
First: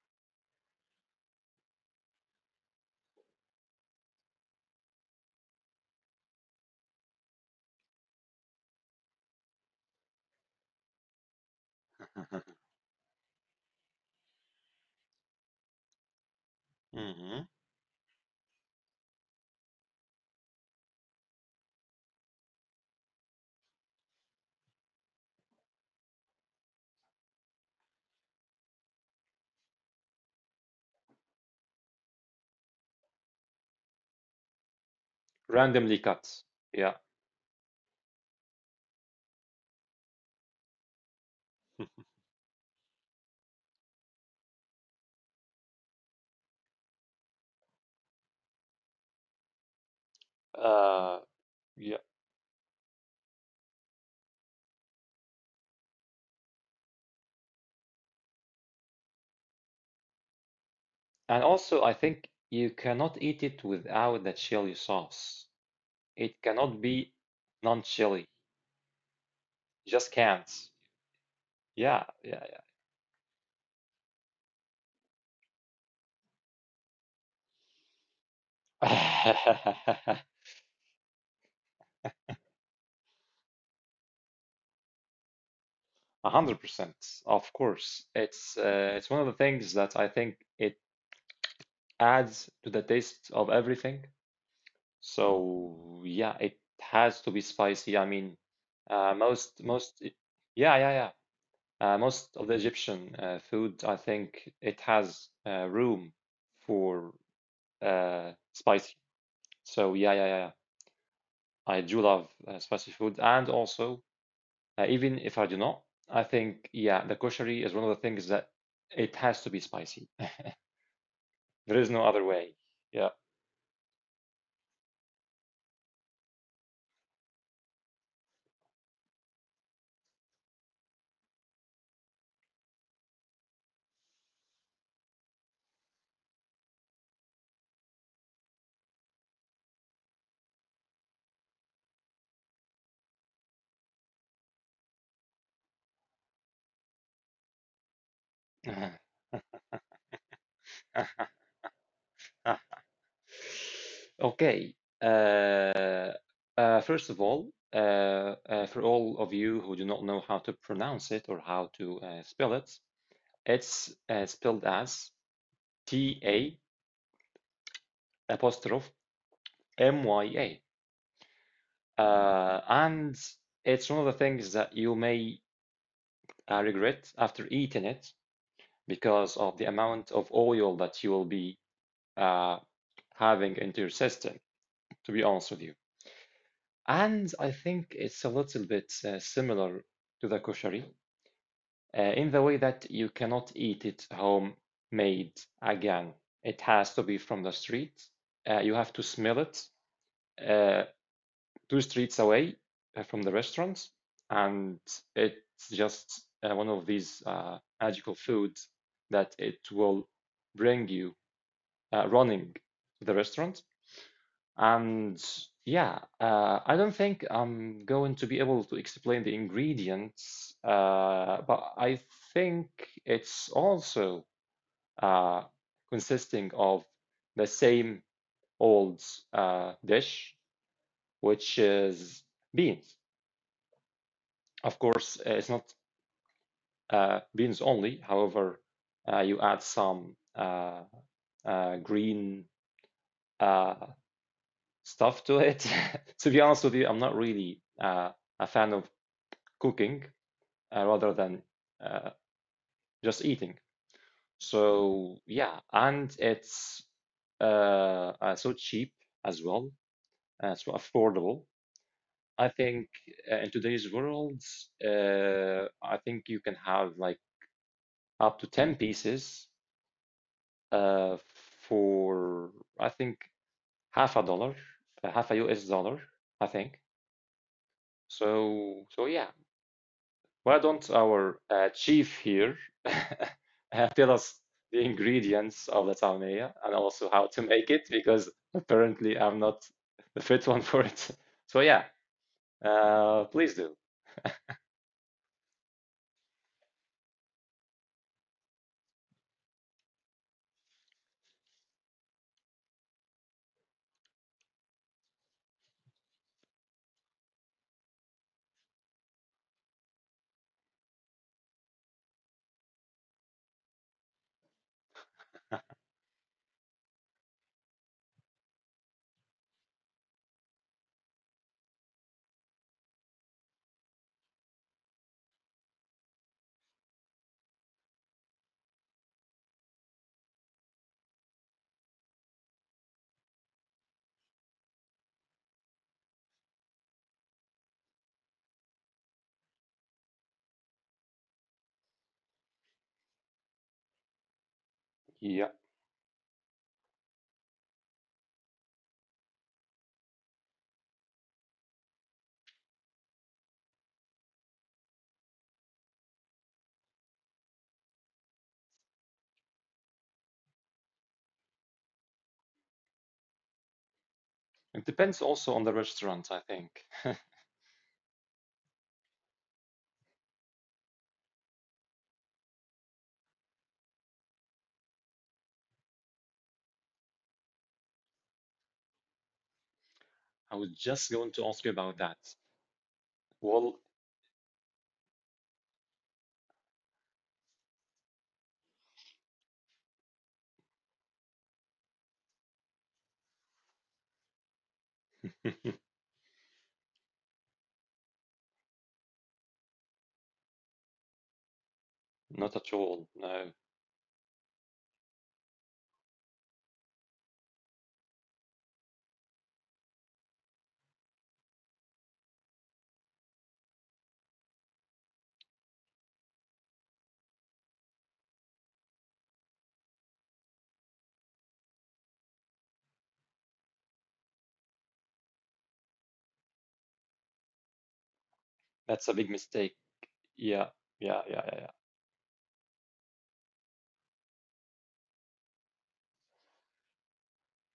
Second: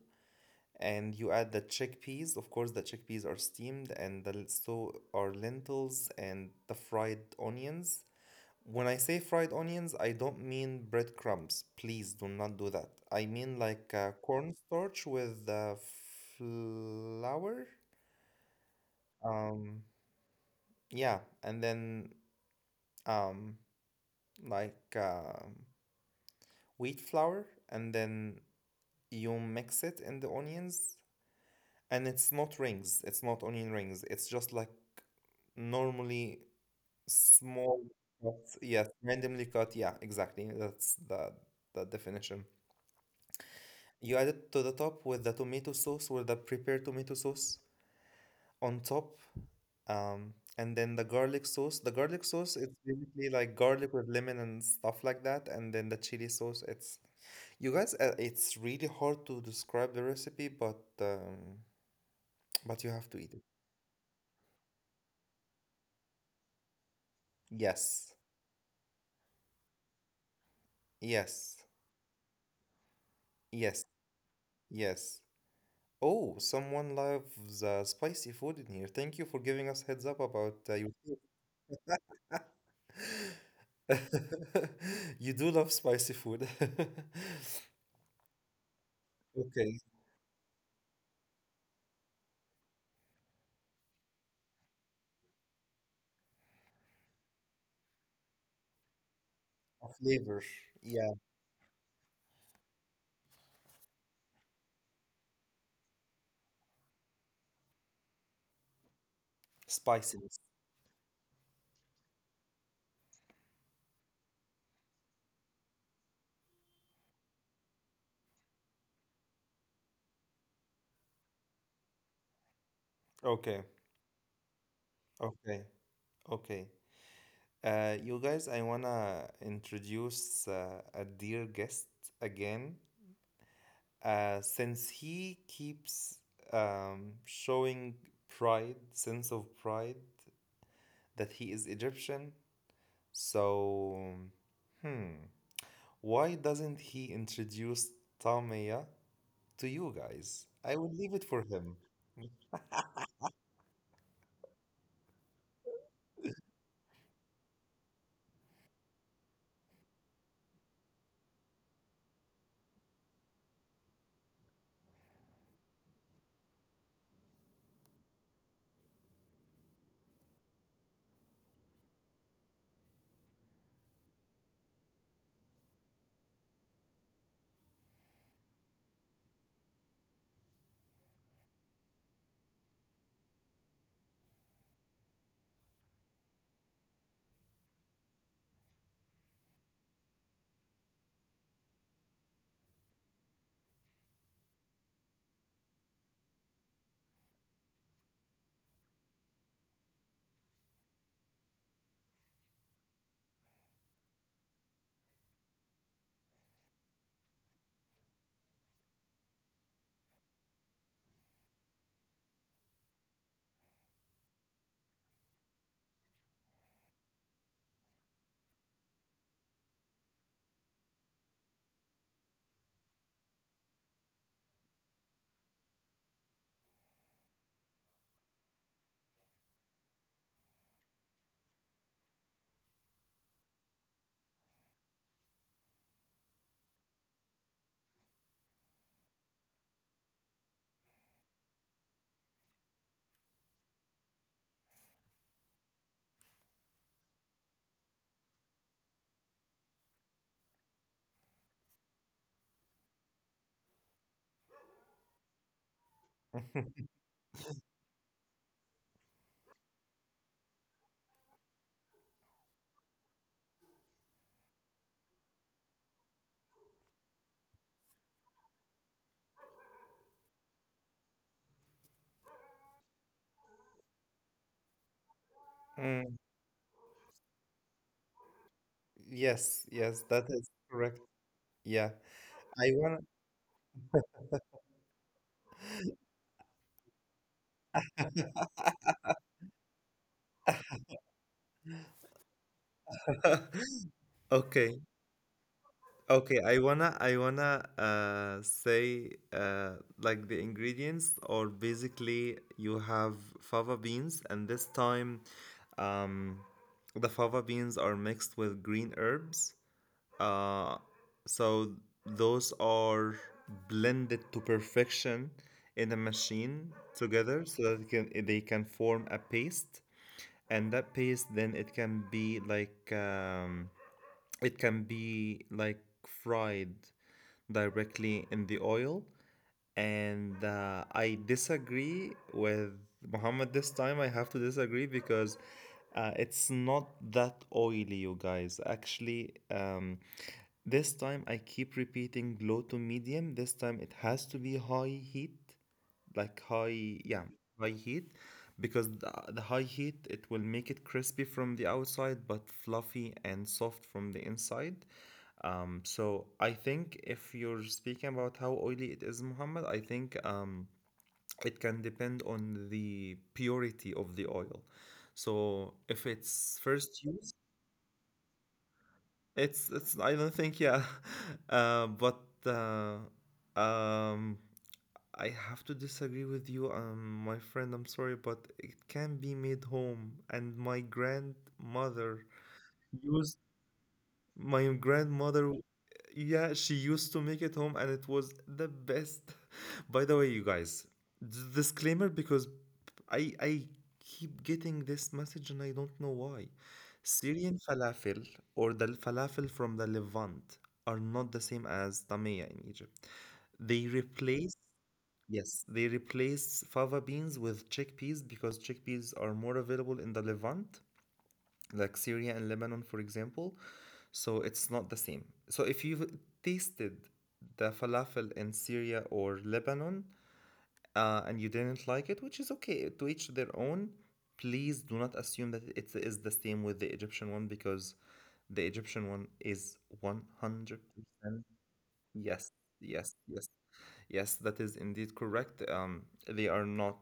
Speaker 1: and you add the chickpeas. Of course, the chickpeas are steamed, and the, so are lentils and the fried onions. When I say fried onions, I don't mean breadcrumbs. Please do not do that. I mean like uh, cornstarch with the
Speaker 2: Mm-hmm.
Speaker 1: flour. Um, yeah, and then um, like um wheat flour, and then you mix it in the onions, and it's not rings, it's not onion rings, it's just like
Speaker 2: Randomly cut.
Speaker 1: normally
Speaker 2: Yeah.
Speaker 1: small cuts, yes randomly cut, yeah exactly, that's the the definition. You add it to the top with the tomato sauce with the prepared tomato sauce on top, um and
Speaker 2: Uh,
Speaker 1: then the garlic
Speaker 2: yeah.
Speaker 1: sauce, the garlic sauce it's basically like garlic with lemon and stuff like that, and then the chili sauce, it's, you guys, uh, it's really hard to describe the recipe, but
Speaker 2: And also, I
Speaker 1: um
Speaker 2: think you
Speaker 1: but
Speaker 2: cannot
Speaker 1: you
Speaker 2: eat
Speaker 1: have to
Speaker 2: it
Speaker 1: eat it,
Speaker 2: without the chili sauce. It cannot be non-chili.
Speaker 1: yes,
Speaker 2: Just can't.
Speaker 1: yes.
Speaker 2: Yeah, yeah,
Speaker 1: Yes, yes. Oh, someone loves uh, spicy food in here.
Speaker 2: yeah.
Speaker 1: Thank you for giving us heads up about uh, your food. You do love
Speaker 2: A
Speaker 1: spicy
Speaker 2: hundred
Speaker 1: food.
Speaker 2: percent, of course. It's uh, it's one of the things that I
Speaker 1: Okay,
Speaker 2: think it adds to the taste of everything. So yeah, it has to be spicy. I mean, uh, most most
Speaker 1: a
Speaker 2: yeah, yeah,
Speaker 1: flavor.
Speaker 2: yeah.
Speaker 1: Yeah,
Speaker 2: Uh, most of the Egyptian uh, food, I think, it has uh, room for uh, spicy. So yeah, yeah, yeah, yeah.
Speaker 1: spiciness.
Speaker 2: I do love uh, spicy food, and also uh, even if I do not, I think yeah, the koshari is one of the things that it has to be spicy. There is no other way. Yeah.
Speaker 1: Okay, okay, okay. Uh, you guys, I wanna introduce uh, a dear guest again. Uh, since he keeps um, showing pride, sense of pride that he is Egyptian. So, hmm, why doesn't he introduce Tamiya to you guys? I will leave it for him.
Speaker 2: Okay. Uh, uh, first of all, uh, uh, for all of you who do not know how to pronounce it or how to uh, spell it, it's uh, spelled as T A apostrophe M Y A. Uh, and it's one of the things that you may uh, regret after eating it because of the amount of oil that you will be uh, having into your system, to be honest with you. And I think it's a little bit uh, similar to the koshari uh, in the way that you cannot eat it homemade again. It has to be from the street. Uh, you have to smell it. Uh, two streets away uh, from the restaurant, and it's just uh, one of these uh, magical foods that it will bring you uh, running to the restaurant. And yeah, uh, I don't think I'm going to be able to explain the ingredients, uh, but I think it's also uh, consisting of the same old uh, dish, which is beans. Of course, uh, it's not uh, beans only. However, uh, you add some uh, uh, green uh, stuff to it. To be honest with you, I'm not really uh, a fan of cooking uh, rather than uh, just eating. So yeah, and it's uh, uh, so cheap as well, uh, so affordable. I think uh, in today's world, uh, I think you can have like up to ten pieces uh, for I think half a dollar, uh, half a U S dollar, I think.
Speaker 1: Mm,
Speaker 2: So, so yeah,
Speaker 1: yes,
Speaker 2: why
Speaker 1: yes,
Speaker 2: don't
Speaker 1: that is
Speaker 2: our uh,
Speaker 1: correct.
Speaker 2: chief here
Speaker 1: Yeah, I wanna.
Speaker 2: uh, tell us the ingredients of the salmiya and also how to make it because apparently I'm not the fit one for it. So yeah, uh, please do.
Speaker 1: Okay, okay. I wanna, I wanna uh, say uh, like the ingredients or basically you have fava beans, and this time, um, the fava beans are mixed with green herbs. Uh, so those are blended to perfection in a machine together so that it can, they can form a paste, and that paste then it can be like um, it can be like fried directly in the oil. And uh, I disagree with Muhammad this time. I have to disagree because uh, it's not that oily, you guys. Actually, um, this time I keep repeating low to medium. This time it has to be
Speaker 2: Yeah,
Speaker 1: high heat, like high, yeah, high heat, because the, the high heat it will make it crispy from the outside but fluffy and soft from the inside. Um, so I think if you're speaking about how oily it is, Muhammad, I think um, it can depend on the purity
Speaker 2: it
Speaker 1: of the
Speaker 2: depends
Speaker 1: oil.
Speaker 2: also on the restaurant, I
Speaker 1: So
Speaker 2: think.
Speaker 1: if it's first use, it's it's I don't think yeah, uh, but uh, um, I have to disagree with you, um, my friend. I'm sorry, but it can be made
Speaker 2: I was
Speaker 1: home,
Speaker 2: just
Speaker 1: and
Speaker 2: going to
Speaker 1: my
Speaker 2: ask you about that.
Speaker 1: grandmother
Speaker 2: Well,
Speaker 1: used my grandmother, yeah, she used to make it home and it was the best. By the way, you guys, d- disclaimer, because I I keep getting this message and I don't know why. Syrian falafel or the falafel from the Levant are not the same
Speaker 2: not at
Speaker 1: as
Speaker 2: all.
Speaker 1: tamia in
Speaker 2: No,
Speaker 1: Egypt. They replace Yes, they replace fava beans with chickpeas because chickpeas are more available in the Levant, like Syria and Lebanon, for example. So it's not the same. So if you've tasted the falafel in Syria or Lebanon, uh, and you didn't like it, which is okay, to each their own, please do not assume that it is the same with the Egyptian one, because
Speaker 2: that's a big
Speaker 1: the
Speaker 2: mistake.
Speaker 1: Egyptian one is
Speaker 2: Yeah, yeah, yeah, yeah,
Speaker 1: one hundred percent. Yes, yes, yes. Yes, that is indeed correct. Um, they are not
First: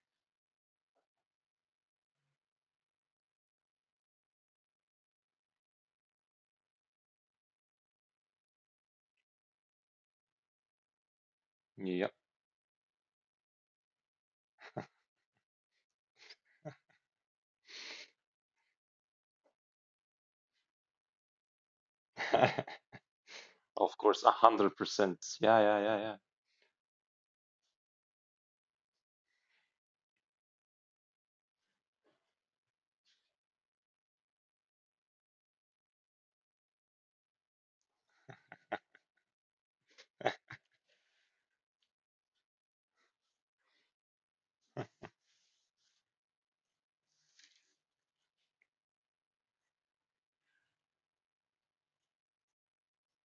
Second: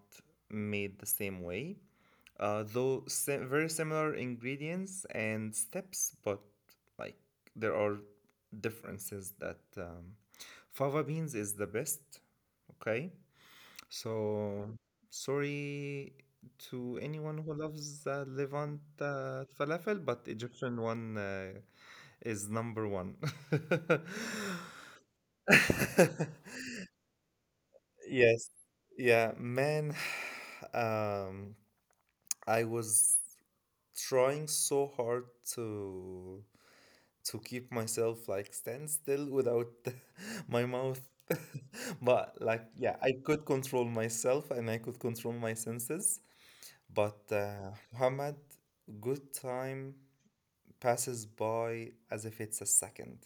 Speaker 1: made the same way, uh, though si- very similar ingredients and steps, but like there are differences that um, fava beans is the
Speaker 2: yeah.
Speaker 1: best. Okay, so sorry to anyone who loves uh, Levant uh, falafel, but Egyptian one uh, is
Speaker 2: Yeah.
Speaker 1: number one.
Speaker 2: Of course, a hundred percent. Yeah, yeah, yeah, yeah.
Speaker 1: Yes. Yeah, man. Um, I was trying so hard to to keep myself like stand still without my mouth. But like, yeah, I could control myself and I could control my senses. But uh, Muhammad, good time passes by as if it's a second.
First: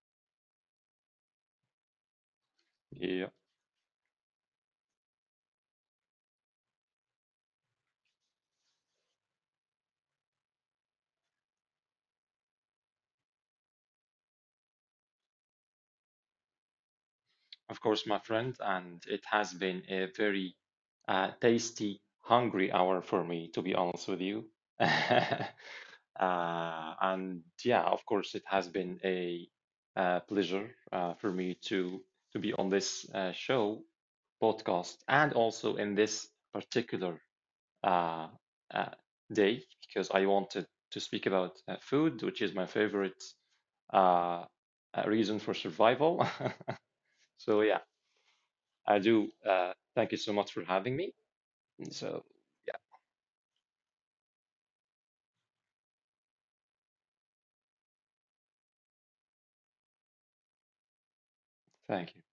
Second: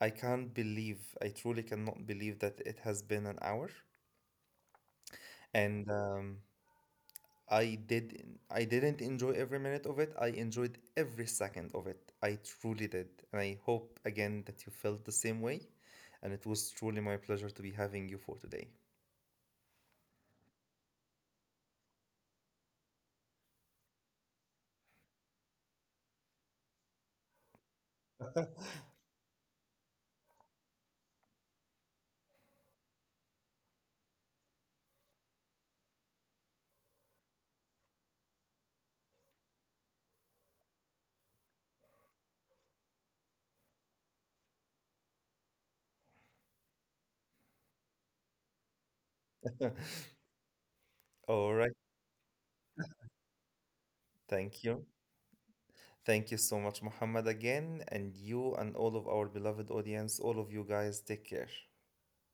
Speaker 1: I can't believe, I truly cannot believe that it has been
Speaker 2: Yeah,
Speaker 1: an hour. And um, I did I didn't enjoy every minute of it. I enjoyed every second of it. I truly did. And I hope again that you felt the same way. And it was truly my pleasure to be
Speaker 2: of course,
Speaker 1: having you
Speaker 2: my
Speaker 1: for
Speaker 2: friend,
Speaker 1: today.
Speaker 2: and it has been a very uh, tasty, hungry hour for me, to be honest with you. Uh, and yeah, of course, it has been a uh, pleasure uh, for me to to be on this uh, show, podcast, and also in this particular uh, uh, day because I wanted to speak about uh, food, which is my favorite uh, uh, reason for survival. So yeah, I do. Uh, thank you so much for having me.
Speaker 1: All right.
Speaker 2: So yeah,
Speaker 1: Thank you. Thank you so much, Muhammad, again. And you and all of our beloved audience, all of you guys, take care.
Speaker 2: thank you.